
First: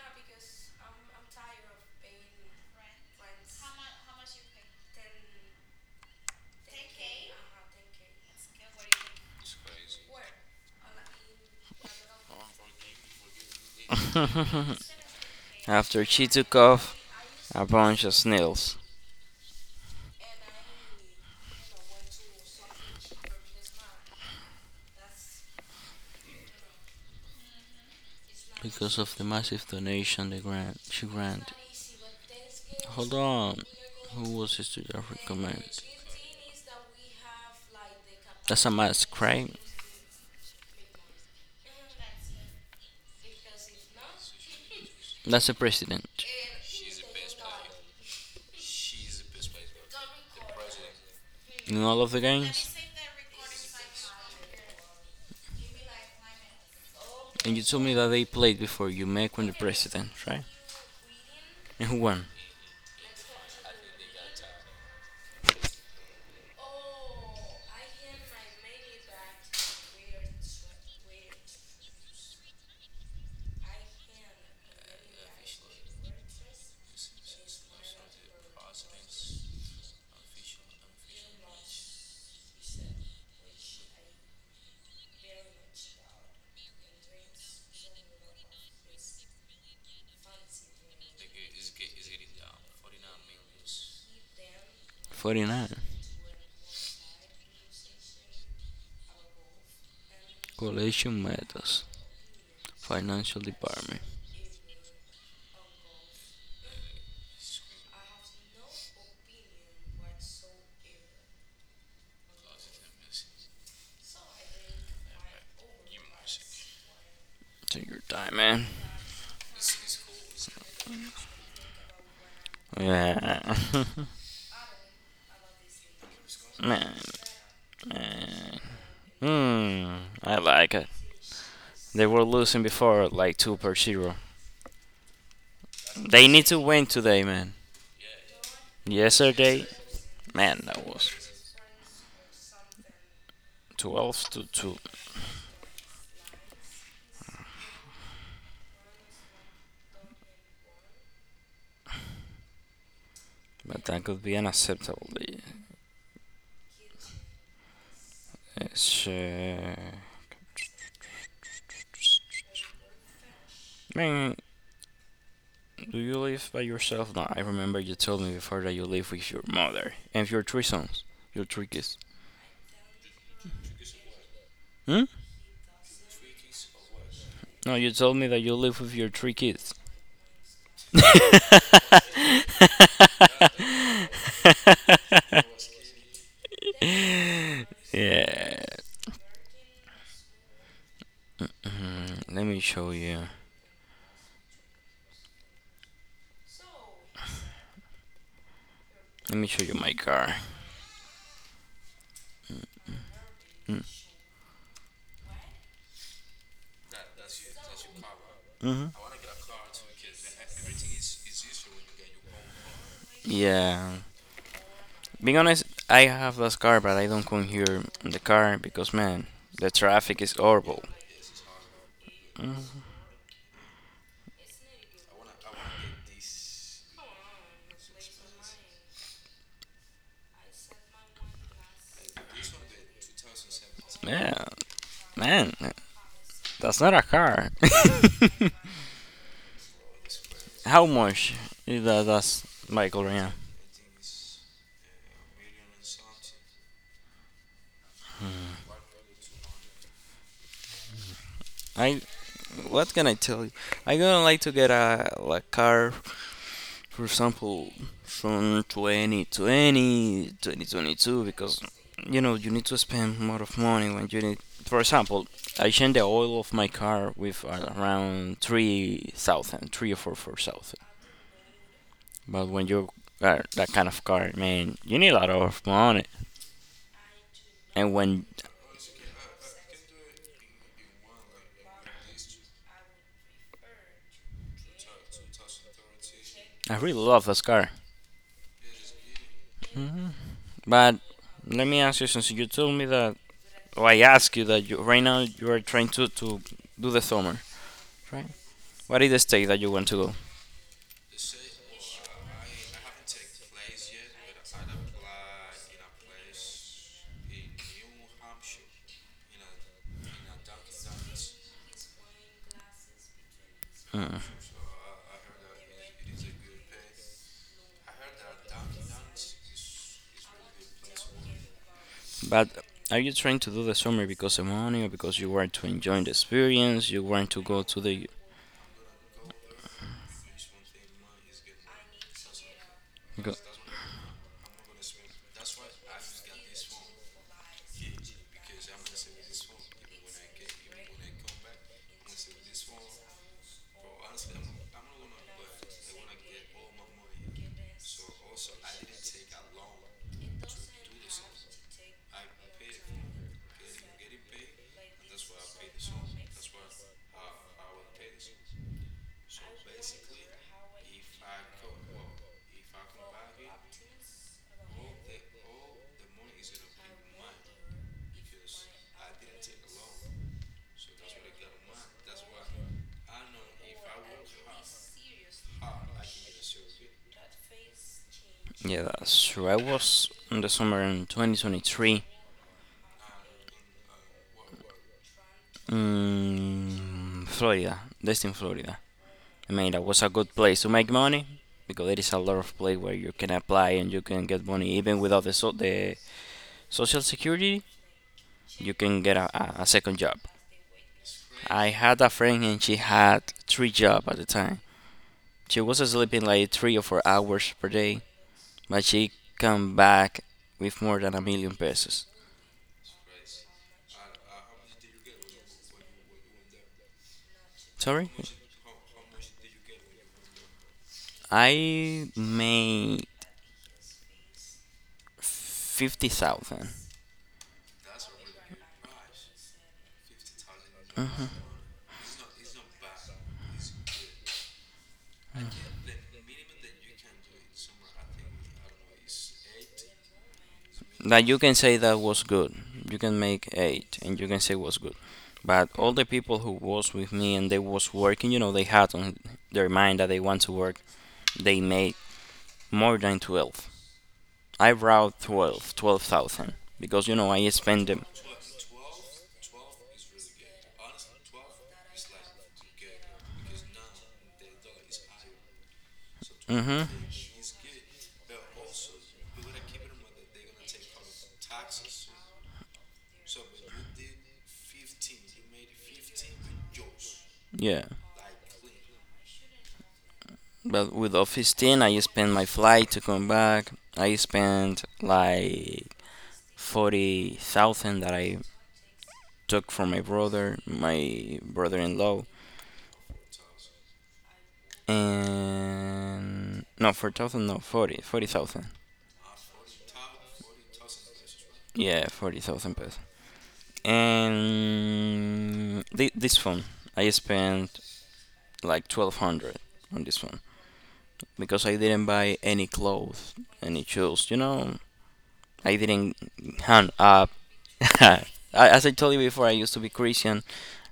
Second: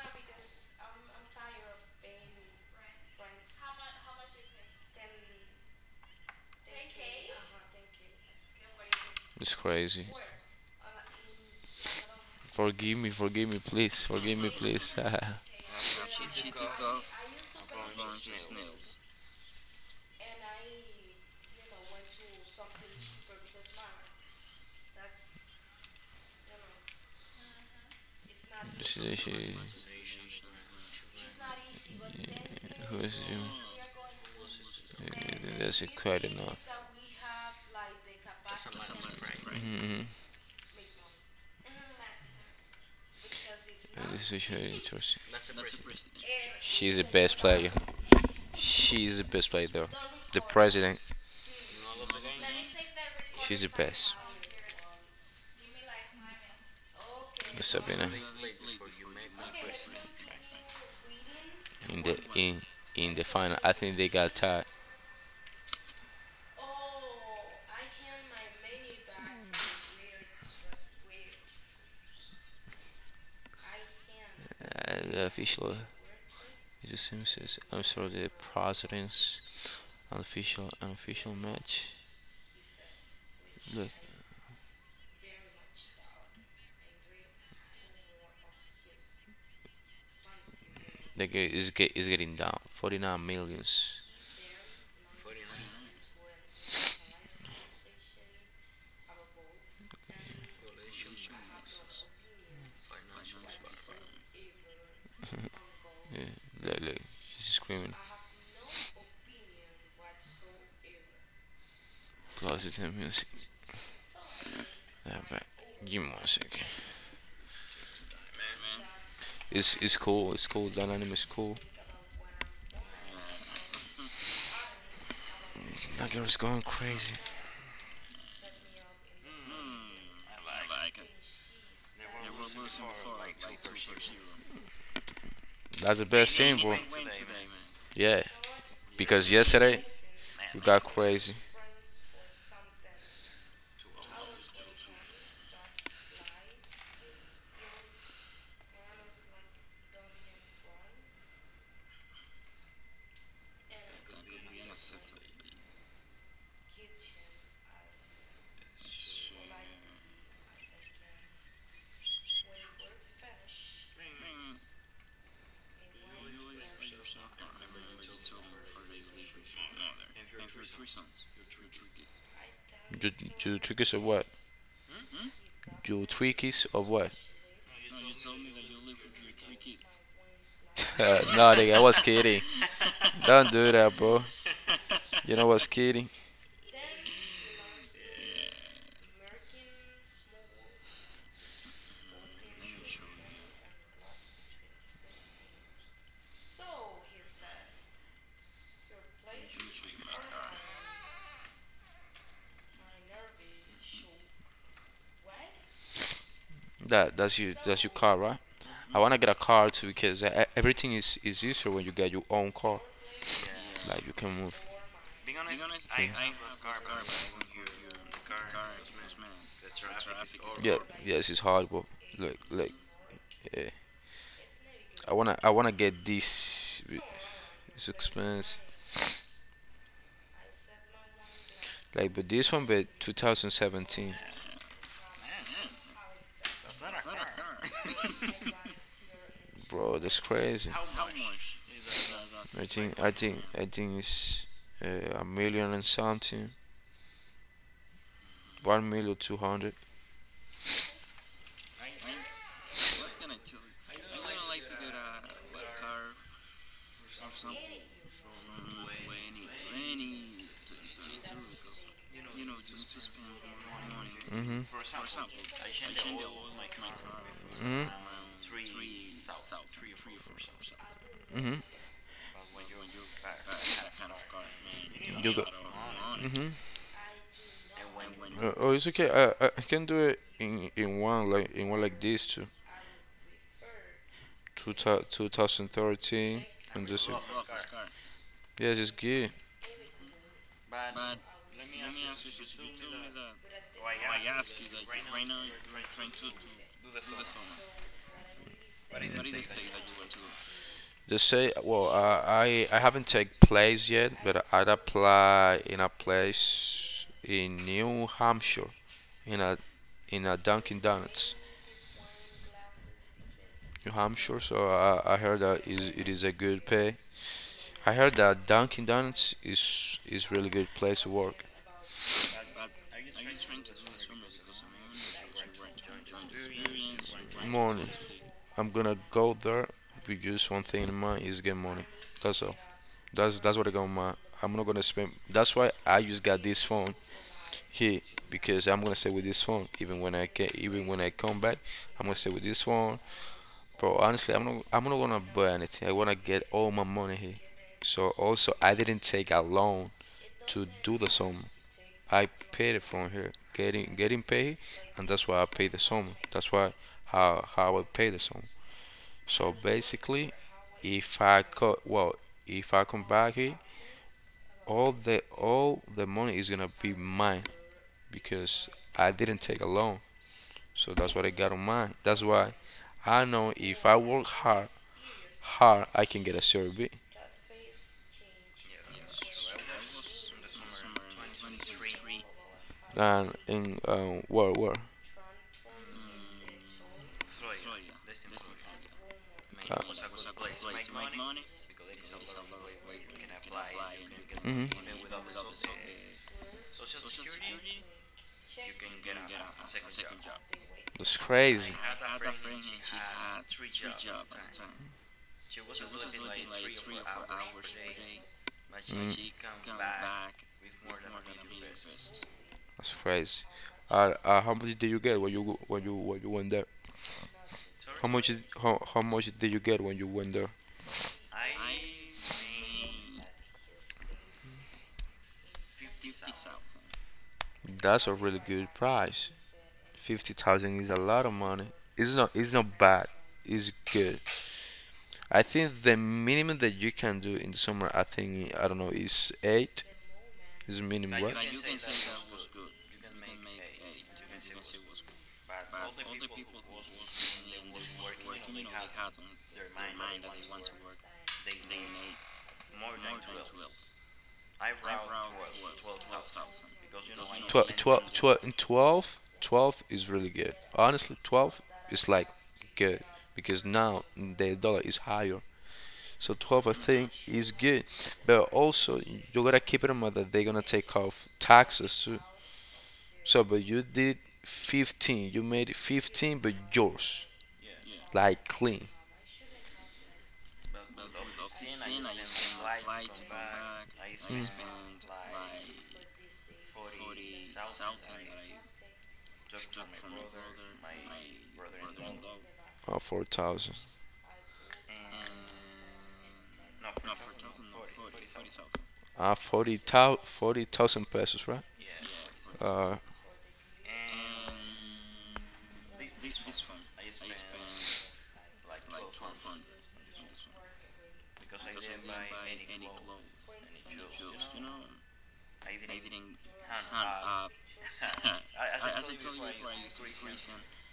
Speaker 1: It's crazy. Forgive me, please. Forgive me, please.
Speaker 2: after she took off a bunch of nails, because
Speaker 1: she,
Speaker 2: of the
Speaker 1: she,
Speaker 2: massive donation the grant she granted.
Speaker 1: yeah, who
Speaker 2: Hold
Speaker 1: is you?
Speaker 2: on, who was this to just
Speaker 1: Yeah,
Speaker 2: recommend?
Speaker 1: that's quite enough.
Speaker 2: That's a mask, right?
Speaker 1: Mhm. This is actually interesting.
Speaker 2: That's a president
Speaker 1: She's the best player. She's the best player, though. The president.
Speaker 2: in all of the games.
Speaker 1: She's the best.
Speaker 2: And you
Speaker 1: What's
Speaker 2: told me that
Speaker 1: Sabina
Speaker 2: they played before you make when the president, right? And who
Speaker 1: in the
Speaker 2: won?
Speaker 1: in in the final. I think they got tied. The official. It just seems. I'm sorry. The president's unofficial match. Look, the guy is getting down. 49 millions.
Speaker 2: 49. Collation methods. Financial department.
Speaker 1: Yeah, look, look, she's screaming. Close it. 10 minutes. But give me 1 second.
Speaker 2: Take your time, man.
Speaker 1: It's cool. It's cool. That dynamic is cool.
Speaker 2: Yeah.
Speaker 1: That girl's going
Speaker 2: Man,
Speaker 1: crazy.
Speaker 2: man. Hmm, I like it. They were losing before, like two per zero.
Speaker 1: That's the
Speaker 2: They
Speaker 1: best
Speaker 2: need
Speaker 1: thing,
Speaker 2: to
Speaker 1: bro.
Speaker 2: win today, man.
Speaker 1: Yeah, because
Speaker 2: Yesterday,
Speaker 1: yesterday we
Speaker 2: man,
Speaker 1: got
Speaker 2: that was
Speaker 1: crazy.
Speaker 2: 12 to two. But that could be unacceptable. It's, uh, man, do you live by yourself? No, I remember you told me before that you live with your mother and your three sons, your three kids.
Speaker 1: Do do tweakers of what?
Speaker 2: Hmm?
Speaker 1: Do tweakers of what?
Speaker 2: No, you told me that you live with your three kids.
Speaker 1: No, nigga, I was kidding. Don't do that, bro. You know what's kidding?
Speaker 2: Yeah. Let me show you. Let me show you my car.
Speaker 1: That that's you. That's your car, right? I wanna get a car too because everything is easier when you get your own car.
Speaker 2: Yeah.
Speaker 1: Like you can move
Speaker 2: Being honest, I
Speaker 1: I.
Speaker 2: have a car, but I don't come here in the car because, man, the traffic is
Speaker 1: Yeah,
Speaker 2: horrible.
Speaker 1: horrible. Yes, it's hard, but look, look. Yeah, I wanna get this, this expense, like, but this one, but 2017,
Speaker 2: Yeah, man, that's not a car.
Speaker 1: bro, that's crazy.
Speaker 2: How much is that? That's Michael right now.
Speaker 1: I think it's a million and something, one million two hundred.
Speaker 2: I, what can I tell you? I gonna like to get a like car, for example, from 2020 2022, because you know you need to spend more of money when you need. For example, I changed the oil of my car with around 3,000, three or four four thousand. But when you
Speaker 1: That
Speaker 2: are that kind of
Speaker 1: That
Speaker 2: car, man, you need a lot
Speaker 1: You got,
Speaker 2: of money. And when
Speaker 1: Oh, it's okay. I can do it in one like this too. 2013
Speaker 2: I
Speaker 1: and
Speaker 2: really
Speaker 1: this. Year.
Speaker 2: love this car,
Speaker 1: Yes, it's good.
Speaker 2: but let me ask you, since you told me that, or I asked you that, you right now you are trying to do the summer, right? What is the state that you want to go?
Speaker 1: Just say well, I haven't take place yet, but I'd apply in a place in New Hampshire, in a in a Dunkin' Donuts, New
Speaker 2: Mm.
Speaker 1: Hampshire. So I heard that is it is a good pay. I heard that Dunkin' Donuts is really good place to work.
Speaker 2: But are you trying to do the summer because of money or because you want to enjoy the experience? You want to go to
Speaker 1: Money.
Speaker 2: the.
Speaker 1: I'm gonna go there with just one thing in mind is get money. That's all.
Speaker 2: Go,
Speaker 1: That's what I got in mind. I'm not gonna spend. That's why I just got this phone here because I'm gonna stay with this phone even when I can. Even when I come back, I'm gonna stay with this phone. Bro, honestly, I'm not gonna buy anything. I wanna get all my money here. So also, I didn't take a loan to do the summer. I paid it from here, getting paid, and that's why I paid the summer. That's why how I pay the summer. So basically, if I co- well, if I come back here, all the money is gonna be mine because I didn't take a loan. So that's what I got on mine. That's why I know if I work hard how I can get a survey
Speaker 2: yeah, that's true. I was in the summer in 2023
Speaker 1: and in where?
Speaker 2: in Florida, Destin, Florida. I mean,
Speaker 1: Uh,
Speaker 2: that was a good place to make money because there is a lot of place where you can apply and you can get
Speaker 1: hmm.
Speaker 2: money even without the social security. You can get a second job.
Speaker 1: That's
Speaker 2: I
Speaker 1: crazy.
Speaker 2: had a friend and she had three jobs at the time. She was sleeping like 3 or 4 hours per day. But she
Speaker 1: Mhm.
Speaker 2: come back with more than a million pesos.
Speaker 1: That's crazy. How much did you get when you when you when you went there?
Speaker 2: Sorry?
Speaker 1: How much did you get when you went there?
Speaker 2: I made 50,000.
Speaker 1: That's a really good price. 50,000 is a lot of money. It's not bad. It's good. I think the minimum that you can do in the summer, I think I don't know, is eight. Doesn't mean
Speaker 2: That
Speaker 1: what?
Speaker 2: you can say that was good. You can make 8 and you can say was good. But all the people who was with me and they was working, you know, they had on their mind that they want to work, they made more than 12. I brought 12, 12,000 because you know I
Speaker 1: 12,
Speaker 2: spend them.
Speaker 1: 12, 12, 12, is really good. Honestly, 12 is like good because now the dollar is higher. So 12, I
Speaker 2: Mhm.
Speaker 1: think, is good. But also, you gotta keep it in mind that they're gonna take off taxes too. So, but you did 15, you made 15, but yours,
Speaker 2: Yeah.
Speaker 1: like clean,
Speaker 2: But with Office 10, I spent my flight to come back. I spent like 40,000 that I took from my brother, my brother-in-law.
Speaker 1: 4,000.
Speaker 2: And no, 4,000, no, 40, 40,000.
Speaker 1: 40,000 pesos, right?
Speaker 2: Yeah, 40,000
Speaker 1: Uh,
Speaker 2: pesos. And this phone, I spent like 1,200 on this phone because I didn't buy any clothes, any shoes, you know, I didn't. Hang up. As I told you before, I used to be Christian.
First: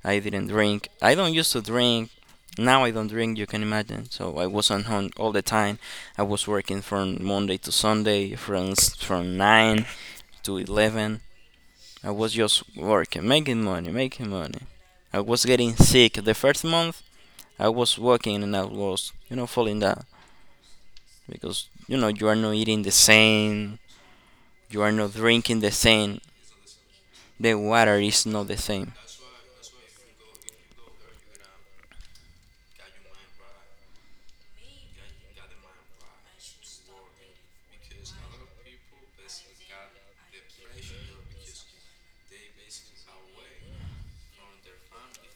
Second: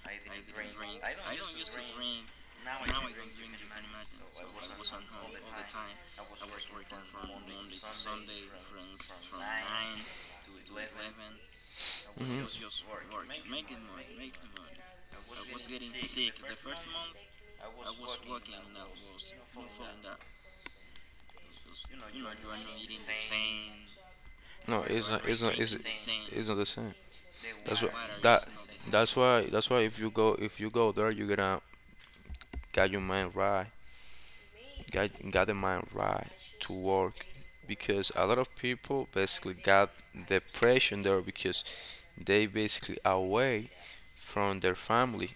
Speaker 2: I didn't drink. I don't used to drink. Now I don't drink. You can imagine. So I was on home all the time. I was working from Monday to Sunday, from 9 to 11. I was just working, making money, making money. I was getting sick. The first month, I was working and I was, you know, falling down because you know you are not eating the same, you
Speaker 1: No,
Speaker 2: are
Speaker 1: Where it's
Speaker 2: not
Speaker 1: where not. It's
Speaker 2: drinking
Speaker 1: not.
Speaker 2: the
Speaker 1: It's, everything's the
Speaker 2: same.
Speaker 1: same. It's not the same.
Speaker 2: The
Speaker 1: The That's what.
Speaker 2: water is
Speaker 1: That.
Speaker 2: not
Speaker 1: Same.
Speaker 2: the same.
Speaker 1: That's why. That's why. If you go. If you go there, you're gonna get your mind right. Get got The mind right to work, because a lot of people basically got depression there because they basically away from their family.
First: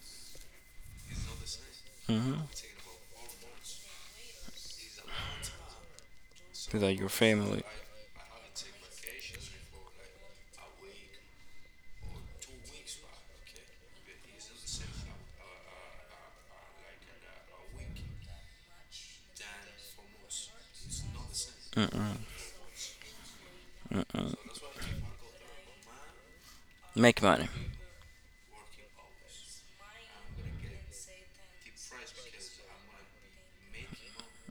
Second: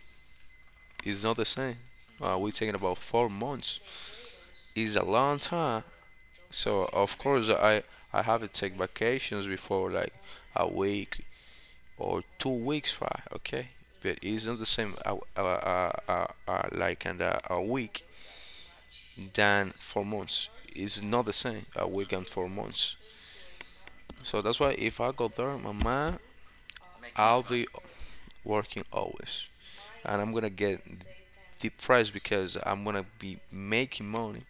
Speaker 1: It's not the same.
Speaker 2: Mhm.
Speaker 1: We're talking about 4 months. It's a long time. So
Speaker 2: Like your
Speaker 1: of course
Speaker 2: family.
Speaker 1: I have to take vacations before like a week or 2 weeks, right? Okay, but it's not the same. Like and a week than 4 months. It's not the same. A week
Speaker 2: Mm-mm.
Speaker 1: and 4 months. So that's why if I go there, mama,
Speaker 2: Make
Speaker 1: I'll
Speaker 2: money.
Speaker 1: be working always, and I'm gonna get depressed because I'm gonna be making money,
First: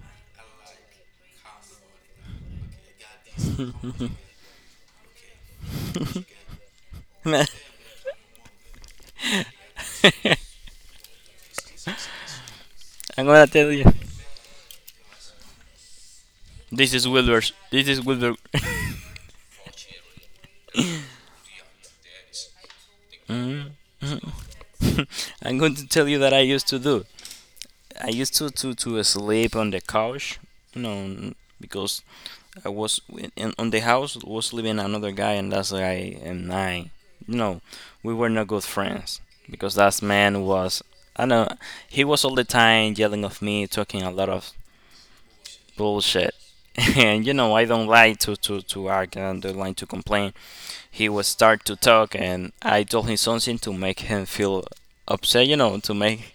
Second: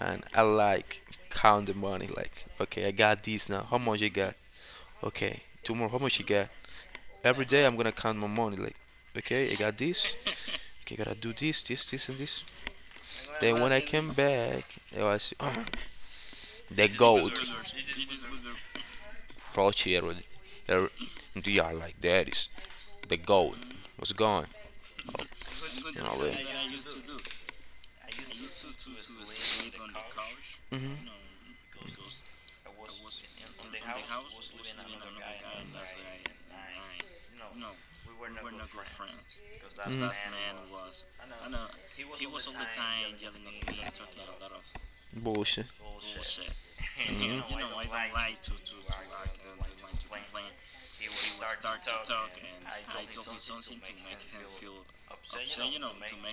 Speaker 1: and I like count the money. Like, okay, I got this now. How much I got? Okay, tomorrow, how much you got?
Speaker 2: I'm
Speaker 1: Every day I'm gonna count my money. Like, okay, I got this. Okay, gotta do this, this, this, and this.
Speaker 2: gonna
Speaker 1: Then
Speaker 2: tell
Speaker 1: when I
Speaker 2: you.
Speaker 1: came back, it was the
Speaker 2: This is Wilbur.
Speaker 1: goat.
Speaker 2: This is Wilbur.
Speaker 1: Fauci already, er, yeah, like that is the goat
Speaker 2: Mhm.
Speaker 1: was gone.
Speaker 2: I'm going to
Speaker 1: You
Speaker 2: tell
Speaker 1: know,
Speaker 2: you that I used
Speaker 1: like,
Speaker 2: to do. I used to sleep on the couch. You know, because I was on the house was living another guy, and that's guy and I, you know, we were not good friends because that man
Speaker 1: mm.
Speaker 2: was, I know, he was all the time yelling at me, talking a lot of
Speaker 1: Bullshit.
Speaker 2: bullshit, and you know, I don't like to argue and don't like to complain. He was start to talk, and I told him something to make him feel upset, you know, to make.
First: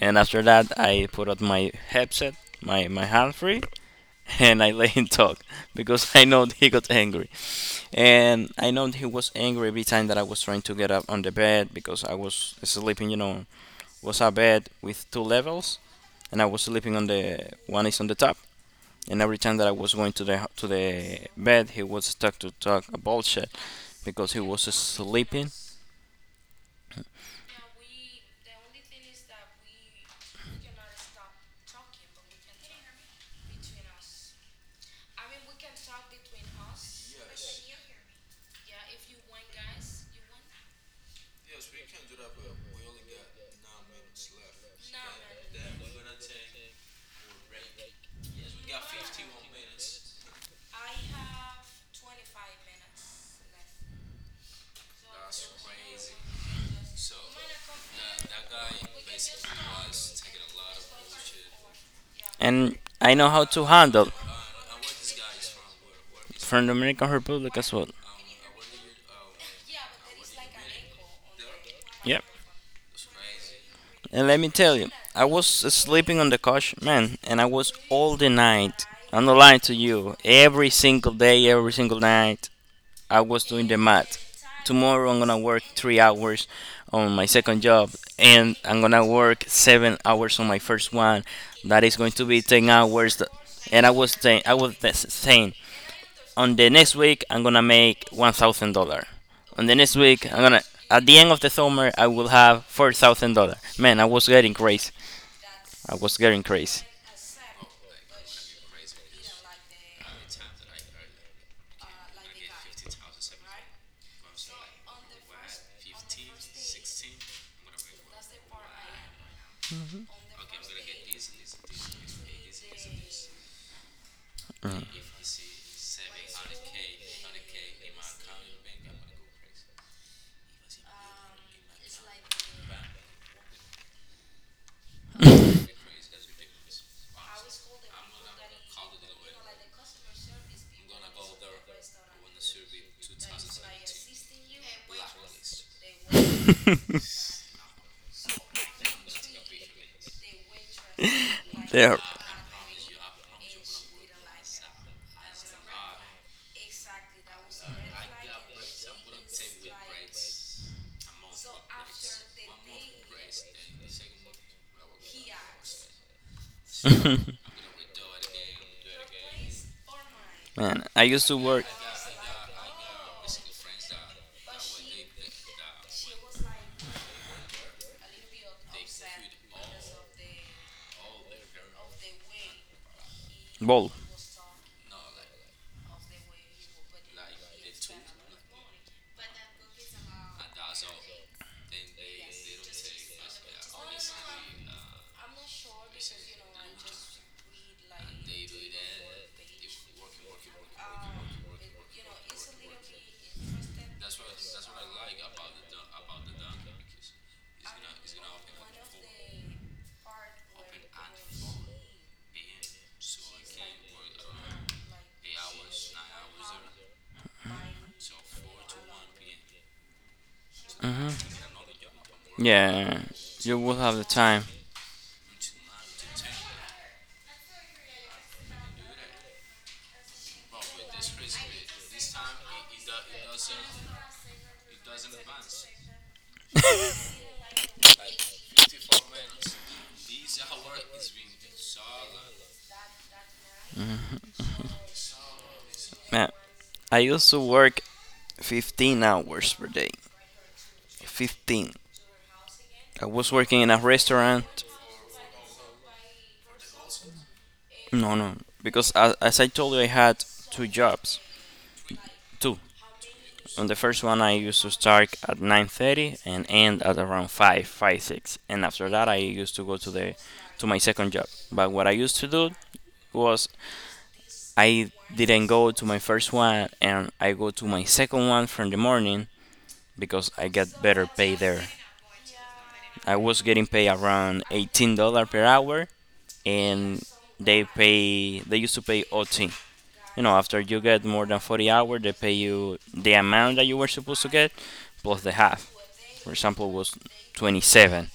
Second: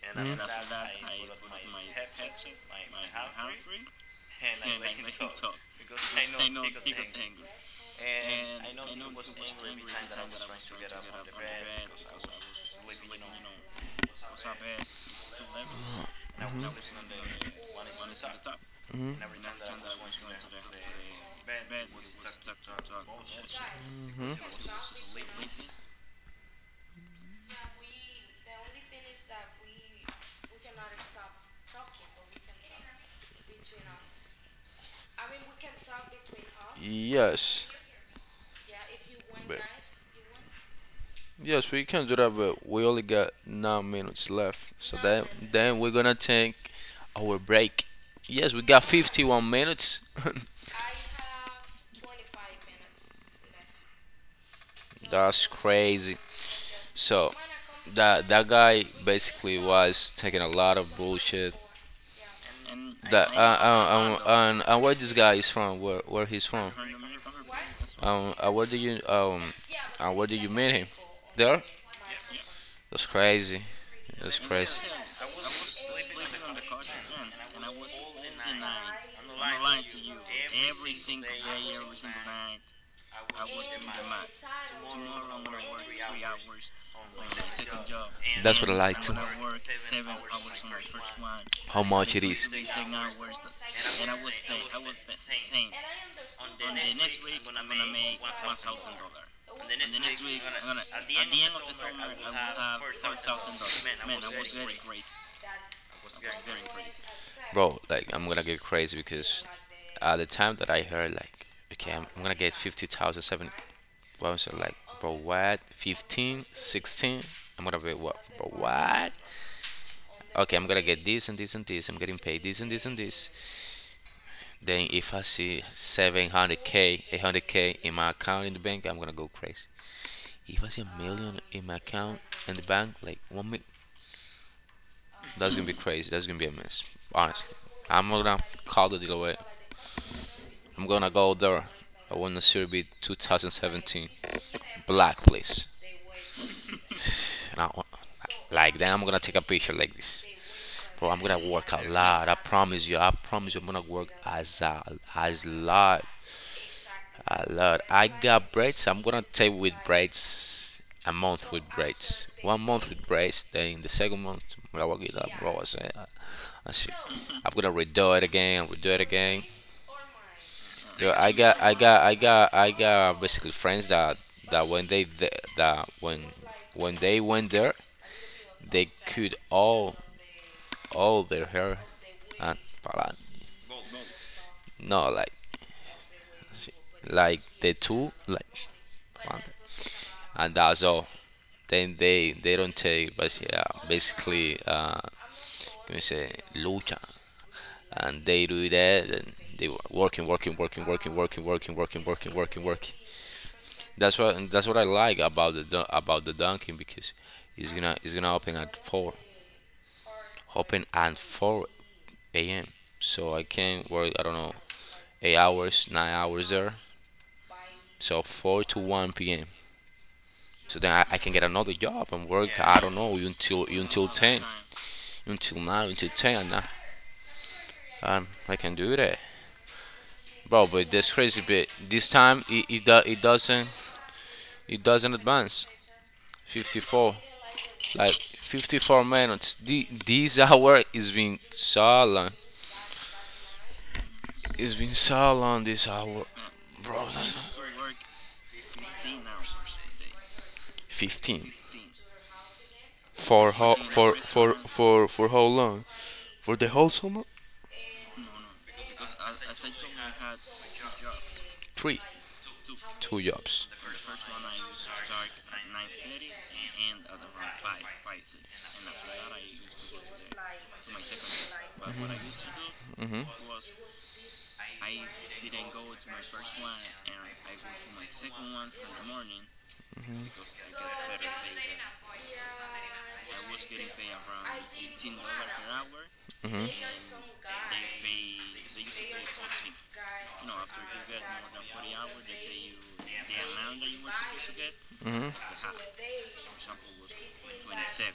Speaker 2: And after that, I put out my headset, my hand free, and I let him talk because I know he got angry. And I know he was angry every time that I was trying to get up on the bed because I was sleeping, you know, was a bed with two levels and I was sleeping on the one is on the top. And every time that I was going to the bed, he was stuck to talk bullshit because he was sleeping.
Speaker 1: Yes, But- Yes, we can do that, but we only got 9 minutes left. So then we're gonna take our break. Yes, we got 51 minutes. That's crazy. So that guy basically was taking a lot of bullshit.
Speaker 2: And I know
Speaker 1: That
Speaker 2: how to handle
Speaker 1: and where this guy is from? Where he's
Speaker 2: from the
Speaker 1: from?
Speaker 2: American Republic as well.
Speaker 1: Where do you where do you meet him? There?
Speaker 2: Yeah.
Speaker 1: That's crazy.
Speaker 2: And
Speaker 1: That's
Speaker 2: let me tell
Speaker 1: crazy.
Speaker 2: you, I was sleeping on the couch, man, and I was all the night. I'm not lying to you. Every single day, every single night, I was doing the math. Tomorrow, I'm gonna work 3 hours on my second job, and
Speaker 1: That's what I
Speaker 2: I'm
Speaker 1: like
Speaker 2: gonna
Speaker 1: to.
Speaker 2: work 7 hours on my first one. That
Speaker 1: How
Speaker 2: is going
Speaker 1: much it
Speaker 2: to be
Speaker 1: is,
Speaker 2: 10 hours. And I was saying, saying, on the next week I'm gonna make $1,000. On the next week I'm gonna, at the end of the summer I will have $4,000. Man, I was getting crazy. I was getting crazy.
Speaker 1: bro? Like I'm gonna get crazy because at the time that I heard like, okay, I'm gonna get 50,007. Well, I said, like, bro, what? 1516 I'm gonna be what? Bro, what? Okay, I'm gonna get this and this and this. I'm getting paid this and this and this. Then if I see 700k, 800k in my account in the bank, I'm gonna go crazy. If I see a million in my account in the bank, that's gonna be crazy. That's gonna be a mess. Honestly, I'm not gonna call the deal away. I'm gonna go there. I want the series be 2017 black, please. Now, like then I'm gonna take a picture like this. Bro, I'm gonna work a
Speaker 2: There,
Speaker 1: lot. I promise you. I promise you. I'm gonna work as a as lot a lot. I got braids. I'm gonna take with braids a month with braids. 1 month with braids. Then the second month, I will get up. Bro, I said, let's see. I'm gonna redo it again. Redo it again.
Speaker 2: man. I
Speaker 1: Yo,
Speaker 2: used
Speaker 1: I
Speaker 2: to
Speaker 1: got,
Speaker 2: work
Speaker 1: I got, I got, I got basically friends that that when they th- that when when they went there, they could all their hair and palan.
Speaker 2: ball.
Speaker 1: No, like the two like palan, and that's all. Then they don't take, but yeah, basically, can we say lucha? And they do that and they working working working working working working working working working working. That's what, and that's what I like about the about the dunking, because it's gonna open at 4, open at 4 a.m., so I can work, I don't know, 8 hours, 9 hours there, so 4 to 1 p.m. So then I can get another job and work. Yeah. I don't
Speaker 2: Yeah,
Speaker 1: know,
Speaker 2: you
Speaker 1: until
Speaker 2: will have the
Speaker 1: 10,
Speaker 2: time.
Speaker 1: until 9, until 10. And I can do that, bro, but that's crazy. But this time it doesn't. It doesn't advance. 54, like 54 minutes. This hour is been so long. It's been so long this hour,
Speaker 2: Man, I
Speaker 1: bro.
Speaker 2: used to work 15 hours per day.
Speaker 1: 15.
Speaker 2: 15. I was
Speaker 1: For
Speaker 2: working in
Speaker 1: how
Speaker 2: a
Speaker 1: for for
Speaker 2: restaurant.
Speaker 1: for for how long? For the whole summer?
Speaker 2: No, no, because as I told you, I had two jobs.
Speaker 1: Three,
Speaker 2: Two,
Speaker 1: two
Speaker 2: on
Speaker 1: jobs.
Speaker 2: the first one, I used to start at 9:30 and end at around 5, 5 6, and after that, I used to go to my second job. But what I used to do was I didn't go to my first one, and I go to my second one from the morning because I get better pay there. I was getting paid around $18 per hour, and they used to pay OT. You know after you get more than 40 hours they pay you the amount that you were supposed to get plus the half. For example, it was 27,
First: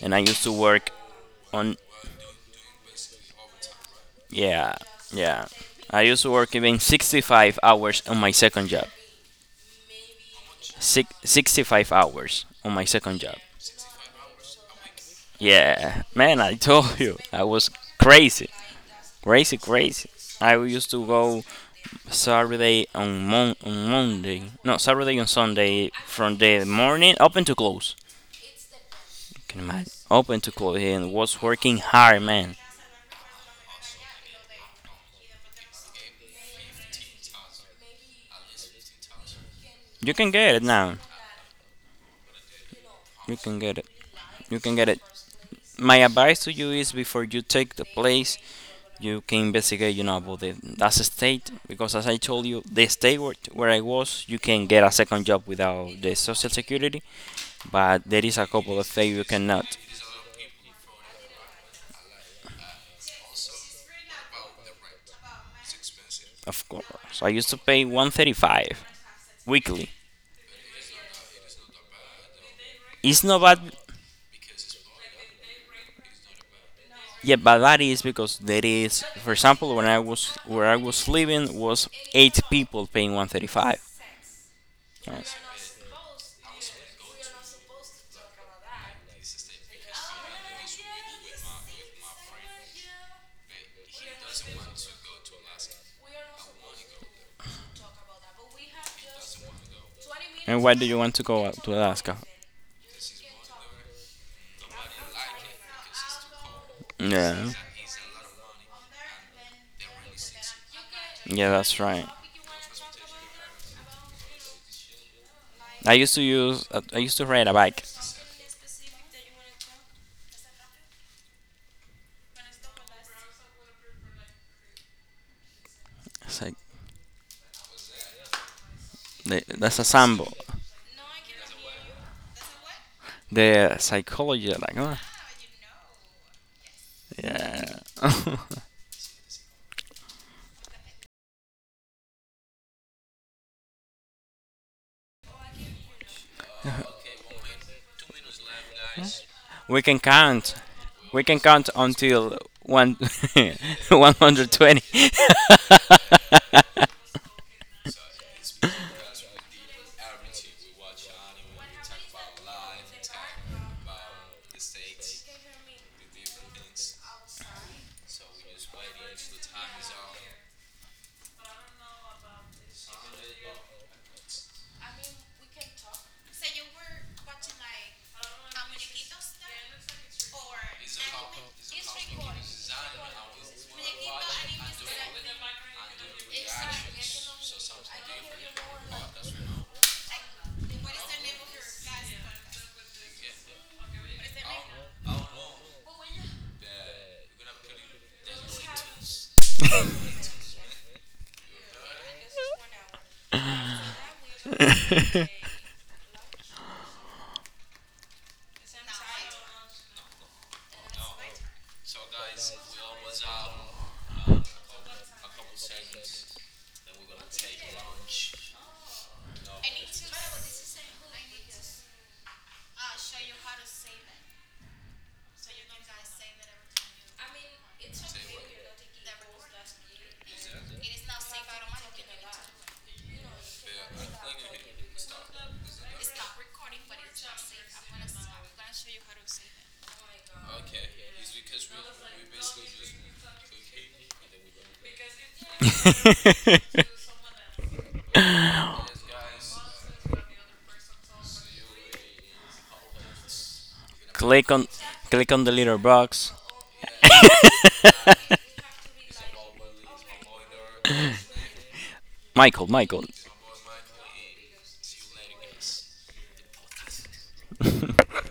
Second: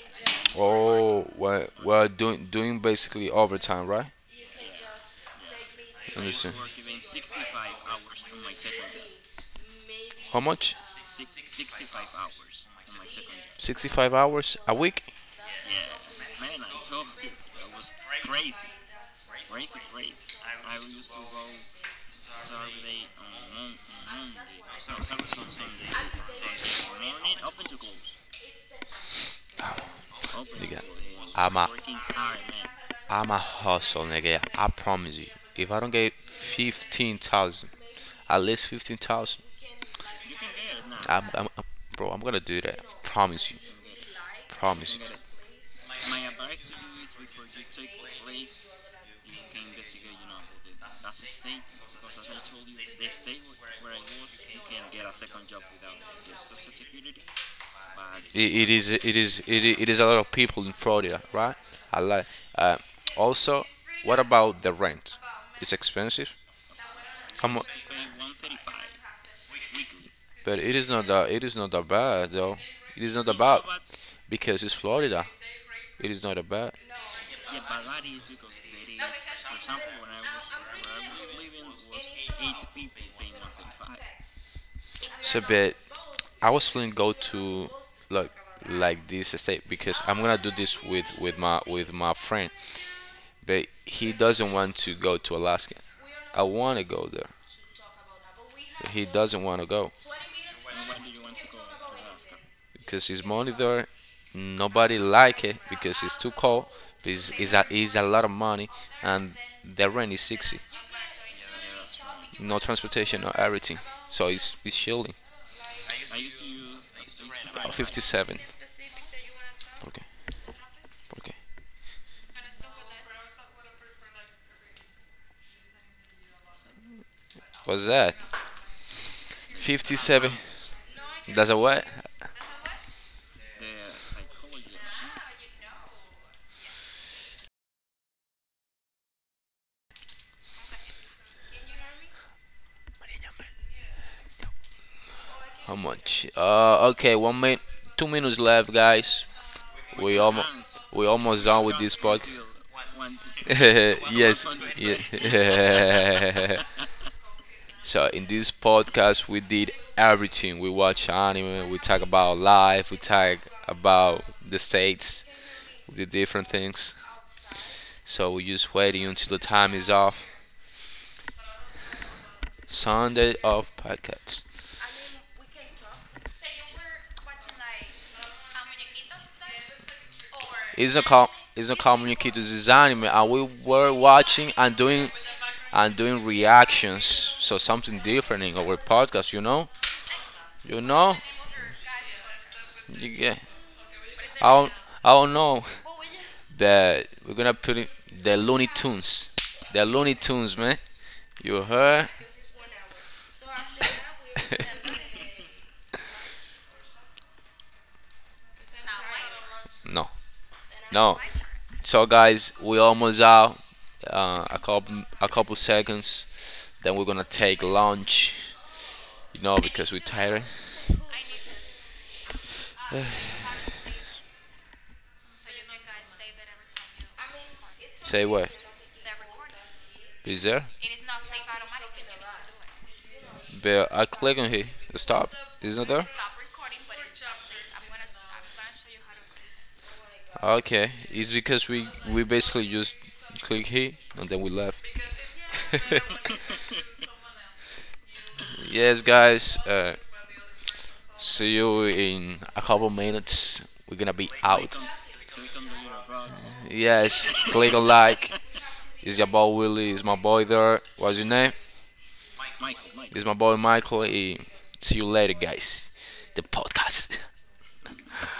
Speaker 2: and I used to work
Speaker 1: Oh,
Speaker 2: on,
Speaker 1: we're doing basically overtime, right?
Speaker 2: yeah, yeah, I used to work
Speaker 1: Understand?
Speaker 2: even 65 hours on my second job.
Speaker 1: How much?
Speaker 2: Sixty five hours on my second job,
Speaker 1: 65 hours a week?
Speaker 2: yeah, man, I told you I was crazy, crazy, crazy. I used to go Saturday on, on Monday, no, Saturday on Sunday from the morning up until close. Can imagine. Open to call
Speaker 1: Nigga,
Speaker 2: here and was
Speaker 1: I'm a
Speaker 2: working hard, man.
Speaker 1: I'm a hustle, nigga. I promise you. If I don't get 15,000, at least 15,000,
Speaker 2: You can get it now.
Speaker 1: I'm, I'm, I'm- bro, I'm gonna do that.
Speaker 2: You
Speaker 1: Promise you.
Speaker 2: can get it. You can get
Speaker 1: Promise
Speaker 2: it.
Speaker 1: you.
Speaker 2: My advice to you is before you take the place, you can investigate, you know, about the, that's a state, because as I told you, the state where I was, you can get a second job without the social security, but there is a couple of
Speaker 1: It
Speaker 2: things you
Speaker 1: is.
Speaker 2: cannot.
Speaker 1: It is a lot of people in Florida, right? I like. Uh, Also, what about the rent? It's expensive.
Speaker 2: Of course, I
Speaker 1: How
Speaker 2: used to
Speaker 1: much?
Speaker 2: pay 135 weekly.
Speaker 1: But it is not that. It is not that bad, though. It is
Speaker 2: It's
Speaker 1: not that
Speaker 2: not bad.
Speaker 1: bad because it's Florida. It is not that bad.
Speaker 2: Yeah, but that is because there is, for example, when I was where I was living was eight people paying 135. Yes.
Speaker 1: So, but I was planning to go to like like this estate, because I'm gonna do this with with my friend, but he doesn't want to go to Alaska. I want to go there, but he doesn't want to go,
Speaker 2: And why do you want to go out to Alaska?
Speaker 1: because his money there. Nobody like it because it's too cold.
Speaker 2: Yeah,
Speaker 1: It's a lot of money, and the rent is 60.
Speaker 2: yeah, that's right.
Speaker 1: No transportation, no everything. So it's chilling.
Speaker 2: I used to use, I used to ride a
Speaker 1: Oh,
Speaker 2: bike.
Speaker 1: 57. Okay, okay.
Speaker 2: It's like,
Speaker 1: What's that?
Speaker 2: that's a
Speaker 1: 57.
Speaker 2: sample.
Speaker 1: That's a what?
Speaker 2: The psychology, like, oh, yeah.
Speaker 1: How much? Okay, 1 minute, 2 minutes left, guys.
Speaker 2: We can
Speaker 1: We almost,
Speaker 2: count.
Speaker 1: we
Speaker 2: We can
Speaker 1: almost done
Speaker 2: count
Speaker 1: with this pod.
Speaker 2: until one,
Speaker 1: Yes.
Speaker 2: 120.
Speaker 1: Yeah. So in this podcast, we did everything. We watch anime. We talk about life. We talk about the states, the different things. So we just waiting until the time is off. Sunday of podcasts. It's a com, it's a called Muñequitos. It's anime, and we were watching and doing reactions. So something different in our podcast, you know. You get. I don't, I don't know, but we're gonna put it. The Looney Tunes. The Looney Tunes, man. You heard? No, no. So guys, we almost out. A couple seconds. Then we're gonna take lunch. You know, because we're tired. Say what? Is there? But I click on here. Stop. Isn't there? Okay. It's because we basically just click here and then we left. Yes, guys. See you in a couple minutes. We're gonna be
Speaker 2: click on
Speaker 1: out.
Speaker 2: Click on the little box.
Speaker 1: Yes, click on like. It's your boy Willie. It's my boy there. What's your name?
Speaker 2: Michael, Michael,
Speaker 1: It's my boy Michael. Eh, see you later, guys. The podcast.